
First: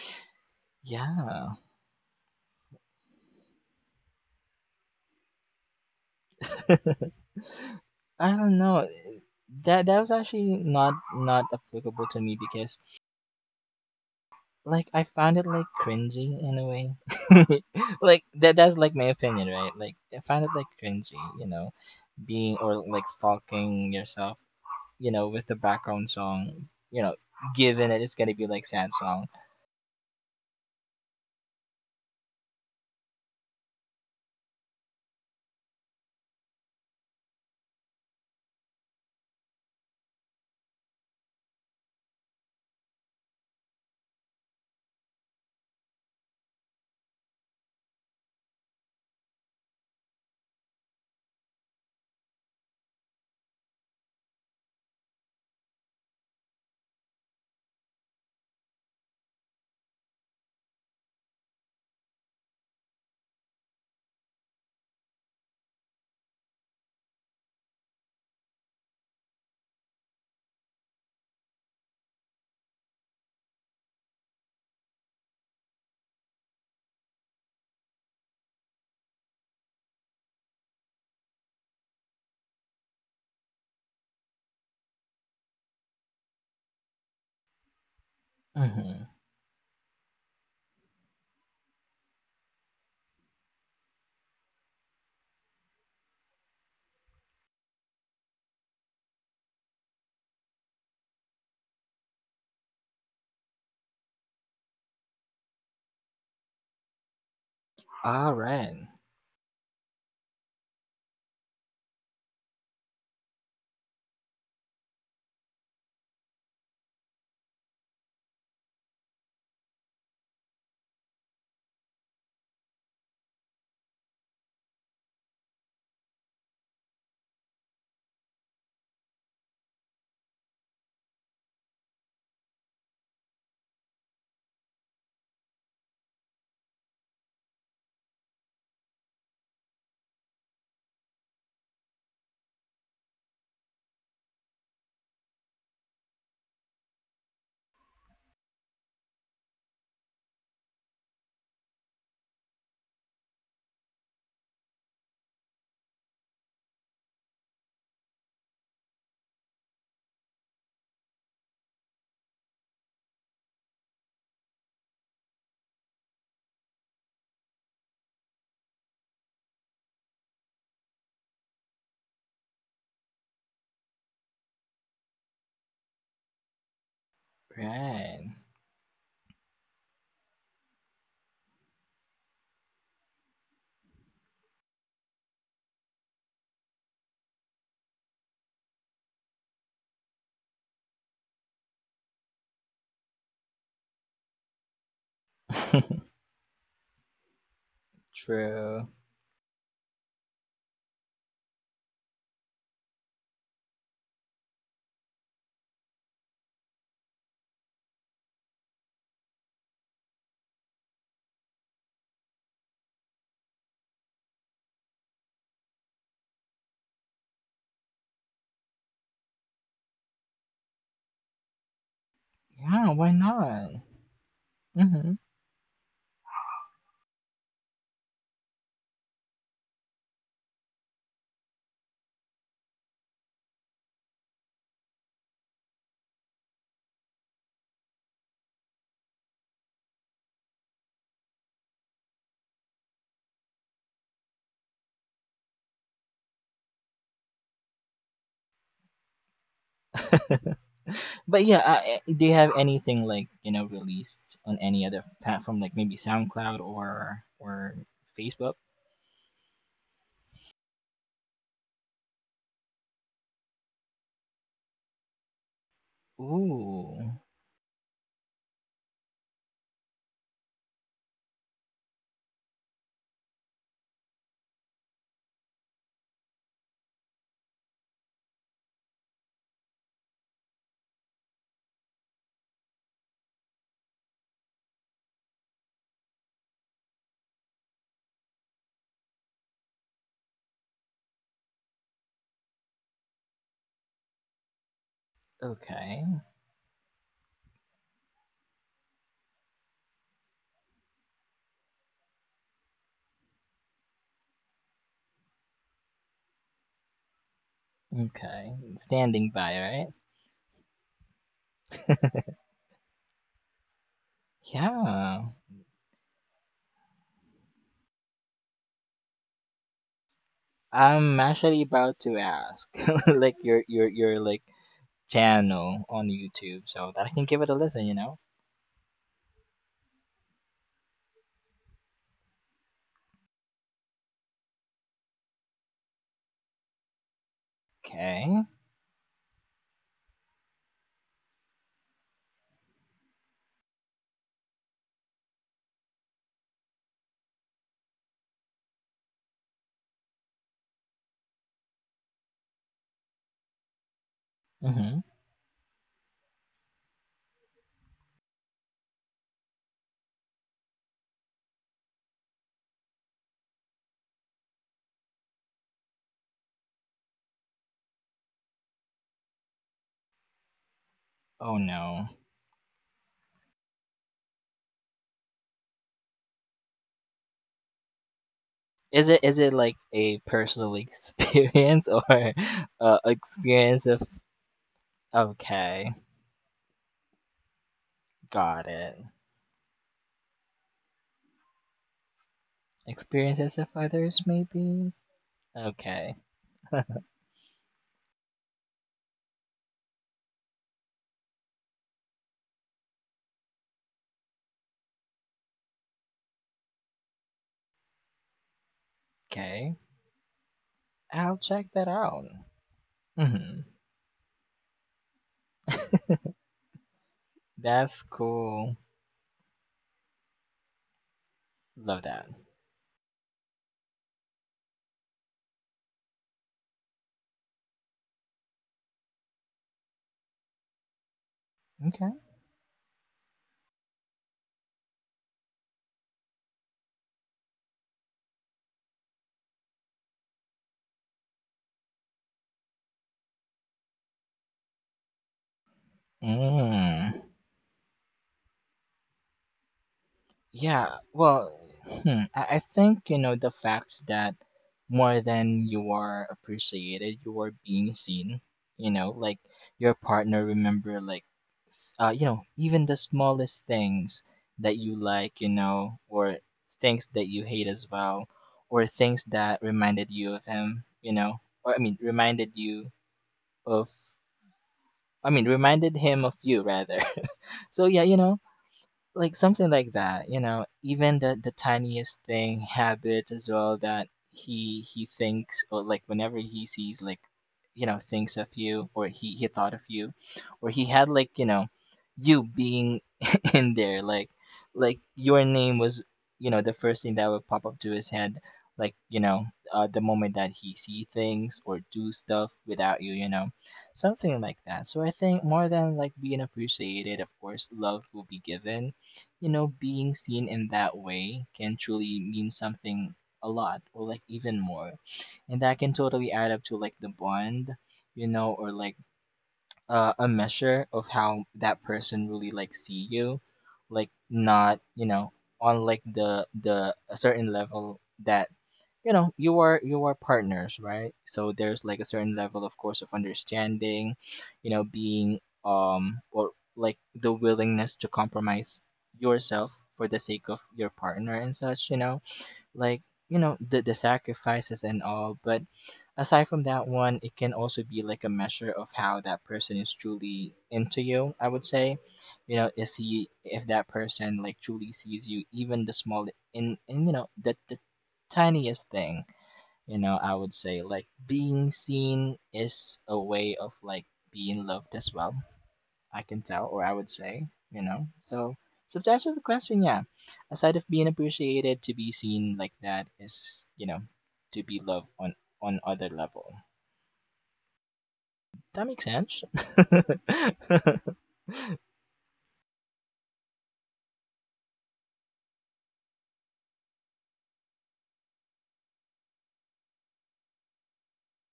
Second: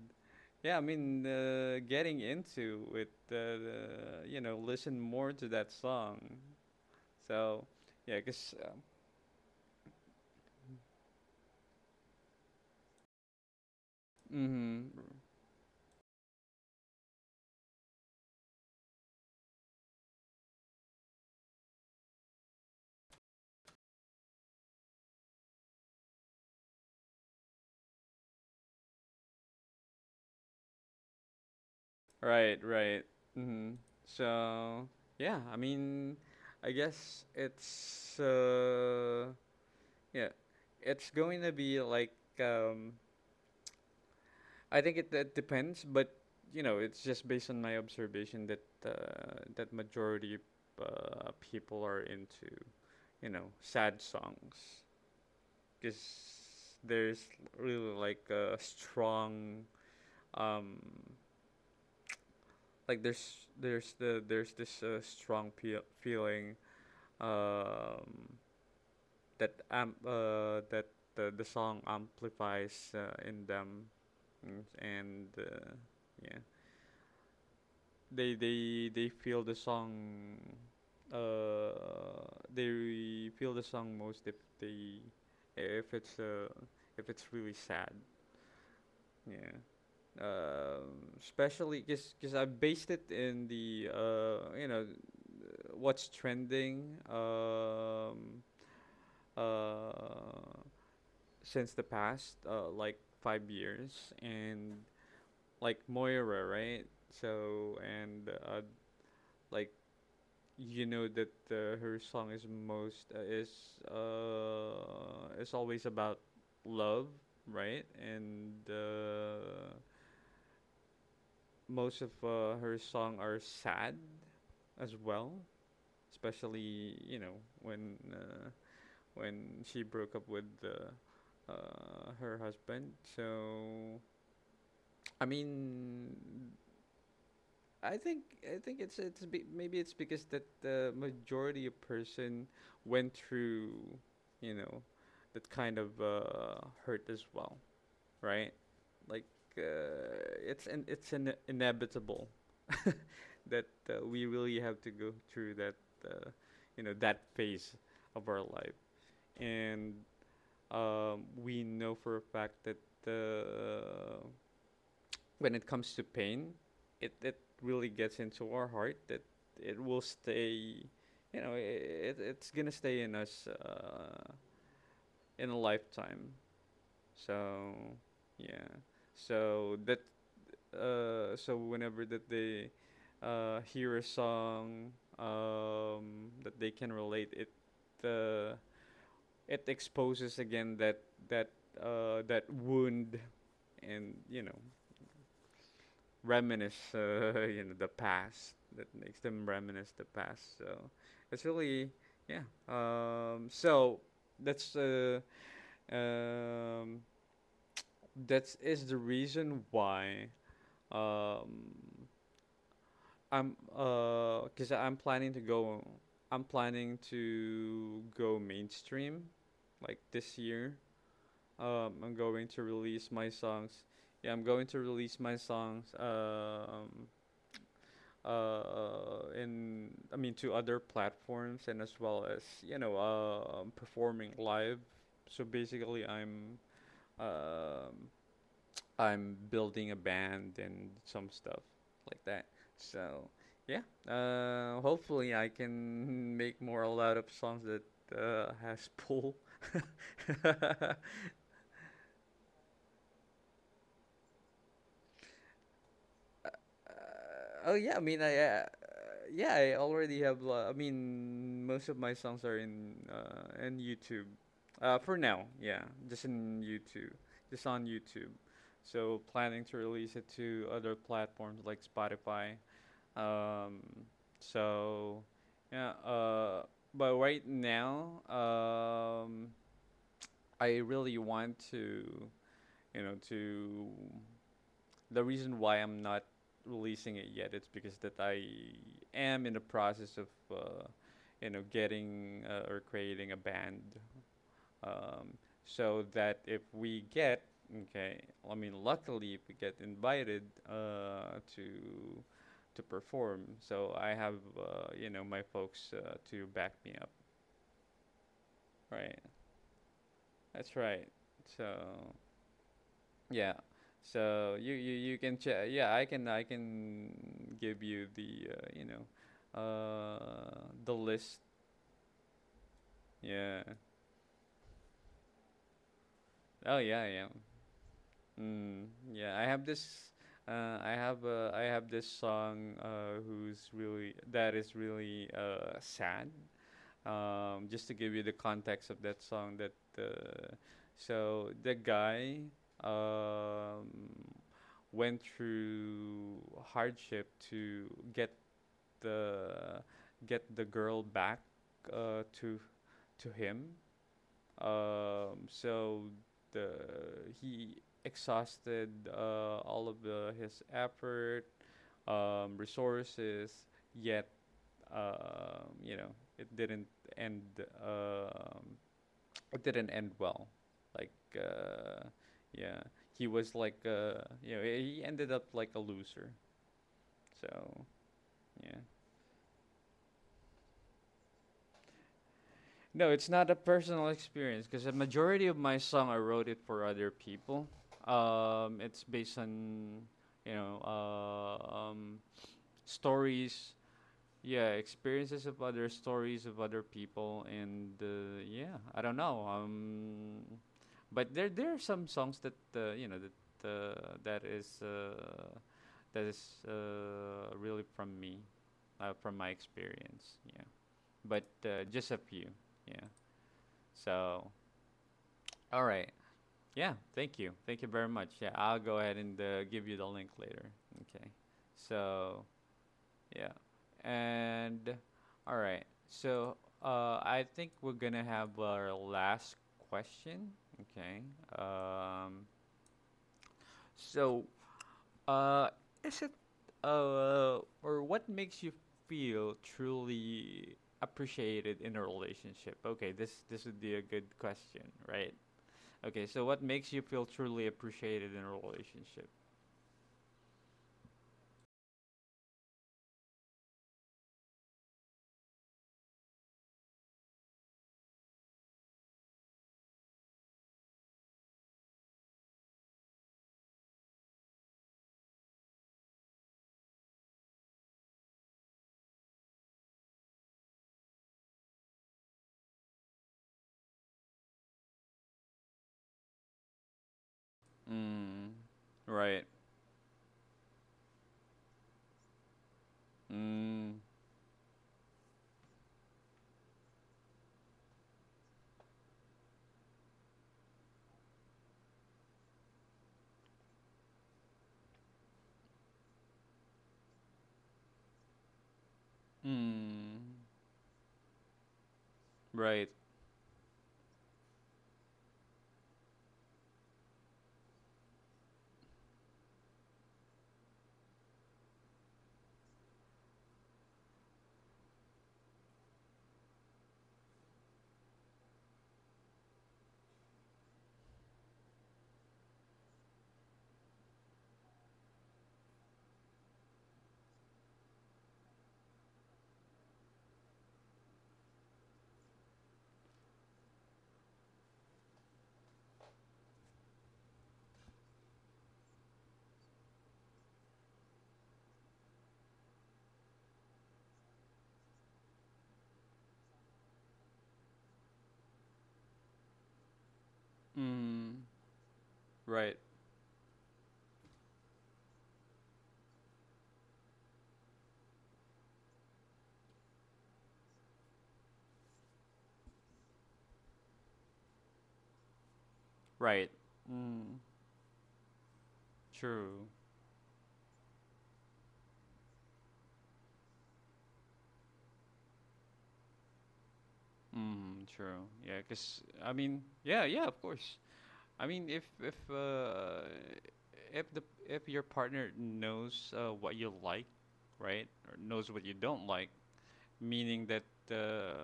[SPEAKER 1] yeah, I mean
[SPEAKER 2] Yeah.
[SPEAKER 1] getting into it, you know, listen more to that song. So yeah,
[SPEAKER 2] I don't
[SPEAKER 1] because
[SPEAKER 2] know. That that was actually not applicable to me because like I
[SPEAKER 1] mm-hmm.
[SPEAKER 2] found it like cringy in a way. Like that that's like my opinion, right? Like I found it like cringy, you know, being or like stalking yourself, you know, with the background song, you know, given that it's gonna be like sad song.
[SPEAKER 1] Right, right. Mm-hmm. So yeah, I mean, I guess it's yeah, it's going to be like um I think it depends, but you know, it's just based on my observation that that majority people are into you know sad songs because there's really like a strong um like there's there's this strong peel feeling um that the song amplifies in them. Mm, and yeah, they feel the song, uh they feel the song most if they, if it's uh if it's really sad,
[SPEAKER 2] Mm-hmm.
[SPEAKER 1] yeah. Especially because I based it in the you know what's trending, uh, since the past like 5 years, and like Moira, right? So
[SPEAKER 2] All
[SPEAKER 1] and
[SPEAKER 2] right,
[SPEAKER 1] like you know that her song is most is always about love, right? And most of her song are sad as well, especially you know when she broke up with her husband. So I mean, I think it's maybe it's because that the majority of person went through, you know, that kind of hurt as well, right? Like it's an inevitable that we really have to go through that, uh, you know, that phase of our life, and we know for a fact that uh, when it comes to pain, it really gets into our heart that it will stay, you know, it's gonna stay in us in a lifetime. So
[SPEAKER 2] right,
[SPEAKER 1] yeah, so that so whenever that they hear a song that they can relate, it exposes again that that wound, and you know reminisce you know the past.
[SPEAKER 2] true.
[SPEAKER 1] That makes them reminisce the past. So it's really yeah. So that's uh, um, that is the reason why um, I'm cause I'm planning to go. I'm planning to go mainstream, like this year. I'm going to
[SPEAKER 2] Yeah, why
[SPEAKER 1] release my
[SPEAKER 2] not?
[SPEAKER 1] songs. Yeah, I'm going to
[SPEAKER 2] Mm-hmm.
[SPEAKER 1] release my songs. In I mean to other platforms and as well as you know performing live. So basically, um, I'm building a band and some stuff like that. So yeah, hopefully I can make more a lot of songs that has pull.
[SPEAKER 2] But yeah, do you have anything like you know released on any other platform, like maybe SoundCloud or
[SPEAKER 1] Uh, oh yeah, I mean I
[SPEAKER 2] Facebook?
[SPEAKER 1] yeah I already have. I mean most of my songs are in YouTube. For now, yeah, just in
[SPEAKER 2] Ooh,
[SPEAKER 1] YouTube, just on YouTube. So planning to release it to other platforms like Spotify. Um, so yeah. But right now, I really want to you know to the reason why I'm not releasing it yet it's because that I am in the process of you know getting or creating a band, um,
[SPEAKER 2] okay,
[SPEAKER 1] so that if we get okay I mean luckily if we get invited to perform so I have you know my folks to back me up
[SPEAKER 2] okay,
[SPEAKER 1] right
[SPEAKER 2] standing by, right?
[SPEAKER 1] that's right so yeah. So you
[SPEAKER 2] Yeah.
[SPEAKER 1] can check. Yeah, I can give you the you know the
[SPEAKER 2] I'm
[SPEAKER 1] list.
[SPEAKER 2] actually about to ask, like your
[SPEAKER 1] Yeah.
[SPEAKER 2] your your like channel on YouTube,
[SPEAKER 1] Oh
[SPEAKER 2] so that I
[SPEAKER 1] yeah,
[SPEAKER 2] can
[SPEAKER 1] yeah.
[SPEAKER 2] give it a listen. You know?
[SPEAKER 1] Mm, yeah, I have this I have this song who's really that is really sad. Just to give
[SPEAKER 2] Okay.
[SPEAKER 1] you the context of that song, that so the guy, um, went through hardship to get the girl back uh, to to him.
[SPEAKER 2] Mm-hmm.
[SPEAKER 1] So the he exhausted all of the, his effort, resources, yet you know it didn't end. Um, it didn't end well. Like
[SPEAKER 2] Oh no.
[SPEAKER 1] yeah, he was like you know he ended up like a loser. So yeah.
[SPEAKER 2] Is it like a personal experience or
[SPEAKER 1] No, it's not a
[SPEAKER 2] experience of?
[SPEAKER 1] personal experience because the majority of my
[SPEAKER 2] Okay,
[SPEAKER 1] song I wrote it for other people.
[SPEAKER 2] got it.
[SPEAKER 1] It's based on you know
[SPEAKER 2] Experiences of
[SPEAKER 1] stories
[SPEAKER 2] others,
[SPEAKER 1] yeah
[SPEAKER 2] maybe.
[SPEAKER 1] experiences of other
[SPEAKER 2] Okay.
[SPEAKER 1] stories of other people and yeah I don't know but there are some songs that you know that that is really from me, from my
[SPEAKER 2] Okay.
[SPEAKER 1] experience, yeah,
[SPEAKER 2] I'll
[SPEAKER 1] but
[SPEAKER 2] check that
[SPEAKER 1] just a
[SPEAKER 2] out.
[SPEAKER 1] few, yeah.
[SPEAKER 2] Mm-hmm.
[SPEAKER 1] So all right, yeah, thank you
[SPEAKER 2] That's
[SPEAKER 1] very much, yeah
[SPEAKER 2] cool.
[SPEAKER 1] I'll go ahead and give you the link later. Okay,
[SPEAKER 2] Love that.
[SPEAKER 1] so yeah. And all right. So I think we're gonna have our last question. Okay.
[SPEAKER 2] Okay.
[SPEAKER 1] Um, so uh, is it or what makes you feel truly appreciated in a relationship? Okay, this would be a good question, right? Okay, so what makes you
[SPEAKER 2] Mm.
[SPEAKER 1] feel truly appreciated in a relationship?
[SPEAKER 2] Yeah, well, hmm, I think, you know, the fact that more than you are appreciated, you are being seen, you know, like your partner remember like you know, even the smallest things that you like, you know, or things that you hate as well, or things that reminded you of him, you know, or I mean, reminded you of, I mean, reminded him of you rather. So yeah, you know,
[SPEAKER 1] Mm.
[SPEAKER 2] like
[SPEAKER 1] Right.
[SPEAKER 2] something like that, you know, even the tiniest thing habits as well
[SPEAKER 1] Mm.
[SPEAKER 2] that he thinks, or like whenever he sees like you know thinks of you, or he thought of you, or he had like you know you being in there, like your name was you know the first thing that would pop up to his head like you know the moment
[SPEAKER 1] Mm.
[SPEAKER 2] that he see things or do stuff
[SPEAKER 1] Right.
[SPEAKER 2] without you, you know, something like that. So I think more than like being appreciated, of course love will be given, you know, being seen in that way can truly mean something a lot or like even more. And that can totally add up to like the bond, you know, or like a measure of how that person really like see you, like not, you know, on like the a certain level that you know you are partners, right, so there's like a certain level of course of understanding, you know, being or like the willingness to compromise yourself for the sake of your partner and such, you know, like you know the sacrifices and all. But aside from that one, it can also be like a measure of how that person is truly into you, I
[SPEAKER 1] Mm.
[SPEAKER 2] would say, you know,
[SPEAKER 1] Right,
[SPEAKER 2] if he if that person like truly sees you, even the small in you know the tiniest thing, you know, I would say like being seen is a way of like being loved as well, I can
[SPEAKER 1] right.
[SPEAKER 2] tell, or I would say,
[SPEAKER 1] Mm,
[SPEAKER 2] you know. So, so to answer the
[SPEAKER 1] true.
[SPEAKER 2] question, yeah, aside of being appreciated, to be seen like that is, you know, to be loved on other level.
[SPEAKER 1] Mm, true. Yeah.
[SPEAKER 2] That makes
[SPEAKER 1] Cause I
[SPEAKER 2] sense.
[SPEAKER 1] mean, yeah, yeah, of course. I mean, if the if your partner knows what you like, right, or knows what you don't like, meaning that uh,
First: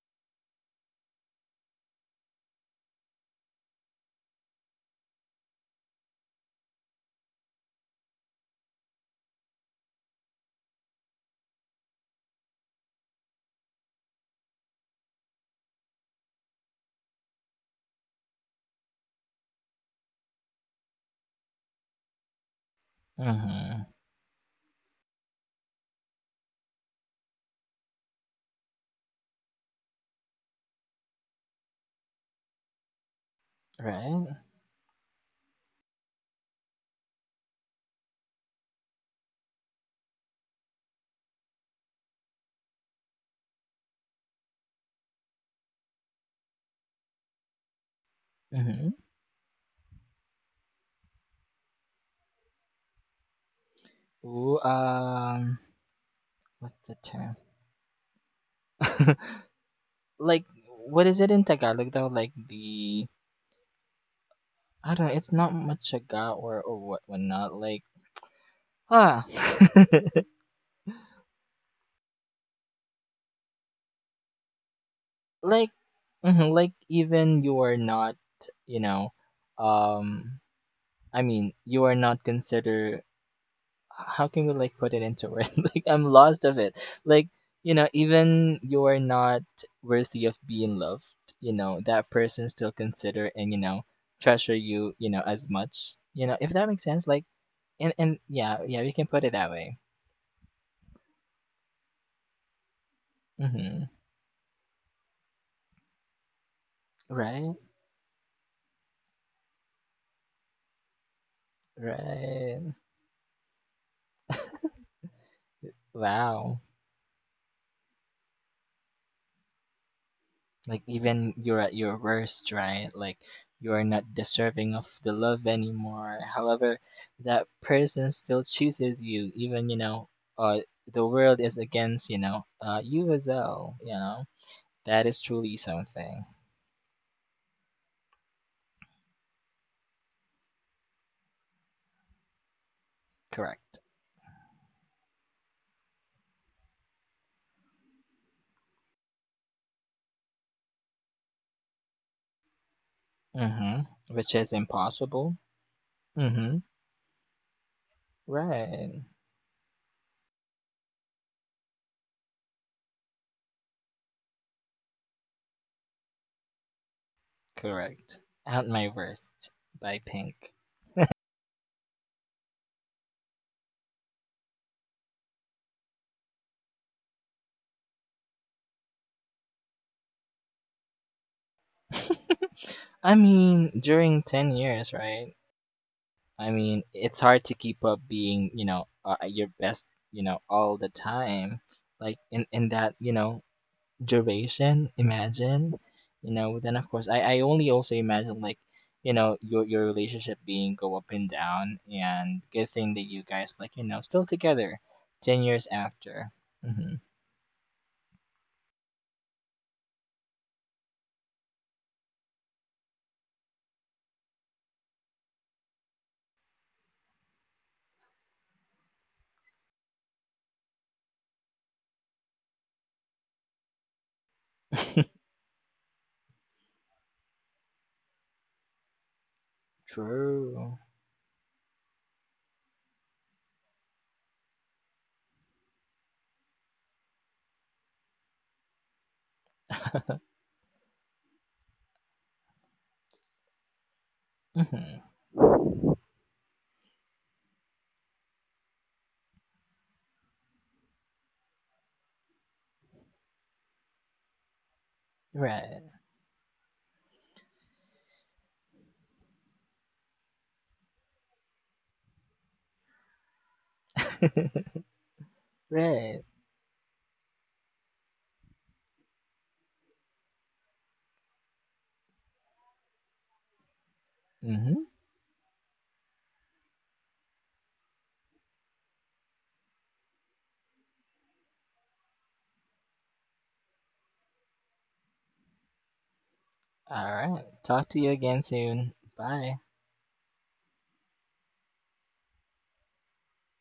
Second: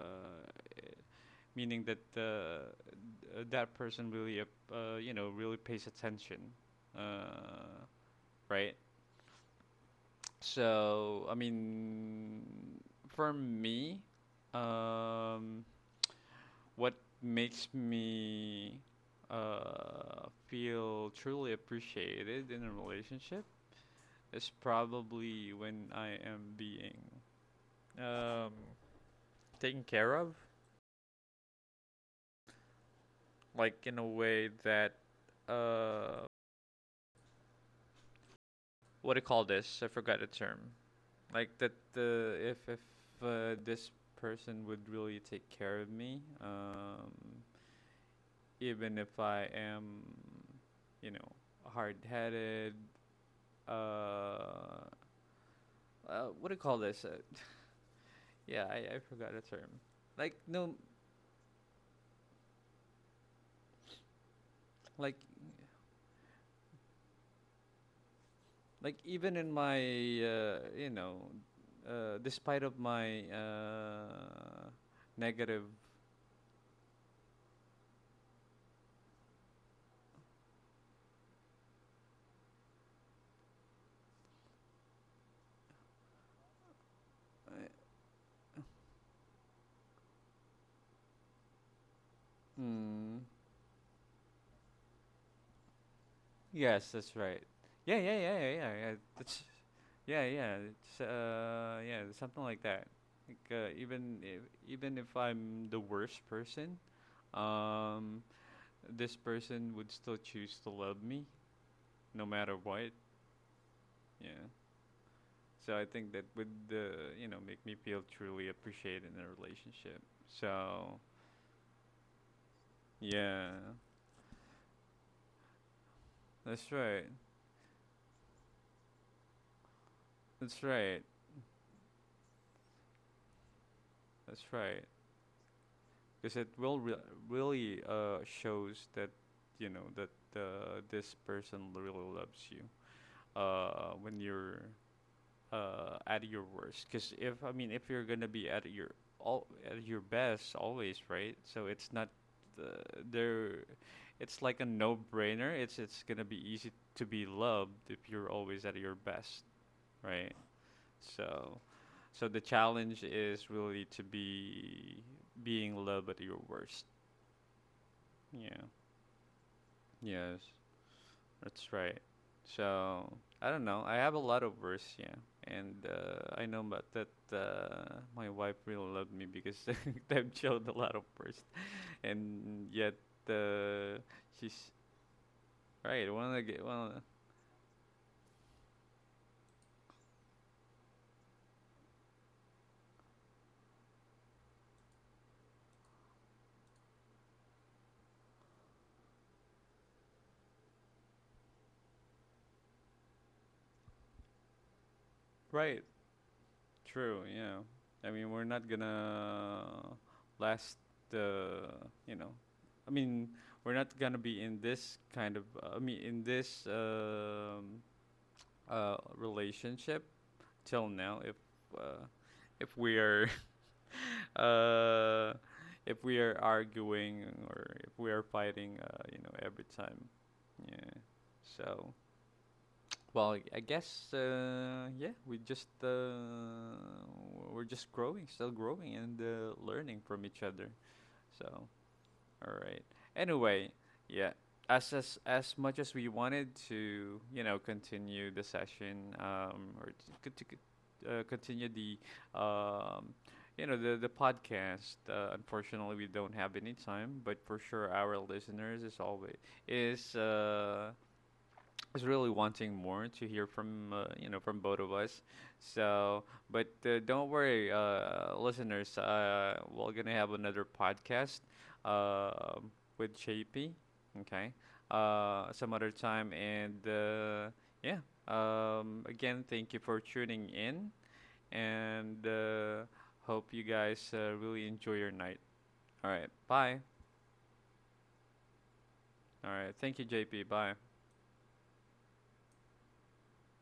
[SPEAKER 1] meaning that uh, that person really, you know, really pays attention, uh, right? So, I mean, for me, um, what makes me feel truly appreciated in a relationship
[SPEAKER 2] Mm-hmm.
[SPEAKER 1] is probably when I am being um, taken care of, like in a
[SPEAKER 2] Right?
[SPEAKER 1] way that uh, what do you call this? I forgot the term. Like that, if this person would really take care of me,
[SPEAKER 2] Mm-hmm.
[SPEAKER 1] even if I am, you know, hard-headed.
[SPEAKER 2] Ooh,
[SPEAKER 1] Uh, what do you
[SPEAKER 2] what's
[SPEAKER 1] call
[SPEAKER 2] the
[SPEAKER 1] this?
[SPEAKER 2] term?
[SPEAKER 1] Yeah, I forgot a term. Like
[SPEAKER 2] Like,
[SPEAKER 1] no,
[SPEAKER 2] what is it in Tagalog though? Like the, I don't know,
[SPEAKER 1] like
[SPEAKER 2] it's not machaga or what, whatnot. Like,
[SPEAKER 1] like
[SPEAKER 2] ah,
[SPEAKER 1] even in my, you know, despite of my negative.
[SPEAKER 2] like mhm, like even you are not you know um I mean you are not consider, how can we like put it into words, like I'm lost of it, like you know even you are not worthy of being loved, you know that person still
[SPEAKER 1] Mm,
[SPEAKER 2] consider and you know treasure you, you know, as much, you know, if that makes
[SPEAKER 1] yes,
[SPEAKER 2] sense,
[SPEAKER 1] that's
[SPEAKER 2] like
[SPEAKER 1] right. Yeah, yeah,
[SPEAKER 2] and
[SPEAKER 1] yeah, yeah,
[SPEAKER 2] yeah
[SPEAKER 1] yeah.
[SPEAKER 2] yeah
[SPEAKER 1] yeah.
[SPEAKER 2] we can put it
[SPEAKER 1] That's,
[SPEAKER 2] that way.
[SPEAKER 1] yeah, yeah. It's yeah, something like that. Like
[SPEAKER 2] Hmm,
[SPEAKER 1] even if I'm the worst person,
[SPEAKER 2] right,
[SPEAKER 1] um, this person would still choose to love me no matter
[SPEAKER 2] right,
[SPEAKER 1] what. Yeah. So I think that would,
[SPEAKER 2] wow.
[SPEAKER 1] you know, make me feel truly appreciated in a relationship.
[SPEAKER 2] Like
[SPEAKER 1] So,
[SPEAKER 2] even you're at your worst, right? Like
[SPEAKER 1] yeah.
[SPEAKER 2] you are not deserving of the love anymore.
[SPEAKER 1] That's
[SPEAKER 2] However,
[SPEAKER 1] right.
[SPEAKER 2] that person still chooses you, even you know,
[SPEAKER 1] That's
[SPEAKER 2] uh,
[SPEAKER 1] right.
[SPEAKER 2] the world is against you know, you as well. You know,
[SPEAKER 1] That's right.
[SPEAKER 2] that is truly something.
[SPEAKER 1] Because it will really shows that, you know, that this person really loves you
[SPEAKER 2] Correct.
[SPEAKER 1] when you're at your worst. Because if I mean, if you're gonna be at your all at your best always, right? So it's not uh, there.
[SPEAKER 2] Mm-hmm. Which
[SPEAKER 1] It's
[SPEAKER 2] is
[SPEAKER 1] like a
[SPEAKER 2] impossible.
[SPEAKER 1] no-brainer. It's gonna be
[SPEAKER 2] Mm-hmm.
[SPEAKER 1] easy to be loved if you're always at your
[SPEAKER 2] Right.
[SPEAKER 1] best, right? So so the challenge is really to be being loved at your worst.
[SPEAKER 2] Correct.
[SPEAKER 1] Yeah.
[SPEAKER 2] At my worst by
[SPEAKER 1] Yes.
[SPEAKER 2] Pink.
[SPEAKER 1] That's right. So I don't know. I have a lot of words, yeah, and I know about that my wife really loved me because I've showed a lot of words, and yet
[SPEAKER 2] I mean,
[SPEAKER 1] uh,
[SPEAKER 2] during 10
[SPEAKER 1] she's
[SPEAKER 2] years, right?
[SPEAKER 1] right. One of
[SPEAKER 2] I
[SPEAKER 1] the
[SPEAKER 2] mean,
[SPEAKER 1] one of the
[SPEAKER 2] it's hard to keep up being, you know, at your best, you know, all the time. Like in that, you know, duration, imagine, you know, then of course I only also imagine like, you know, your relationship being go up and down, and good thing that you guys like, you know, still together 10 years
[SPEAKER 1] right,
[SPEAKER 2] after. Hmm.
[SPEAKER 1] true. Yeah, I mean we're not gonna last the you know, I mean we're not gonna be in this kind of I mean in this relationship till now uh, if we are uh, if we are arguing or if we are fighting you know every time,
[SPEAKER 2] True.
[SPEAKER 1] yeah. So well I guess yeah we just we're just growing still growing and learning from each other. So all right. Anyway, yeah.
[SPEAKER 2] Hmm.
[SPEAKER 1] As much as we wanted to, you know, continue the session, or to, continue the, um, you know, the podcast.
[SPEAKER 2] Right.
[SPEAKER 1] Unfortunately, we don't have any time, but for sure, our listeners is always is uh, is really wanting more to hear from you know from both of us. So,
[SPEAKER 2] Right.
[SPEAKER 1] but don't worry, listeners. We're gonna have another podcast uh, with JP. Okay,
[SPEAKER 2] Hmm.
[SPEAKER 1] some other time, and yeah. Again, thank you for tuning in, and hope you guys really enjoy your night. All right, bye.
[SPEAKER 2] All right. Talk to you again soon.
[SPEAKER 1] All
[SPEAKER 2] Bye.
[SPEAKER 1] right, thank you, JP. Bye.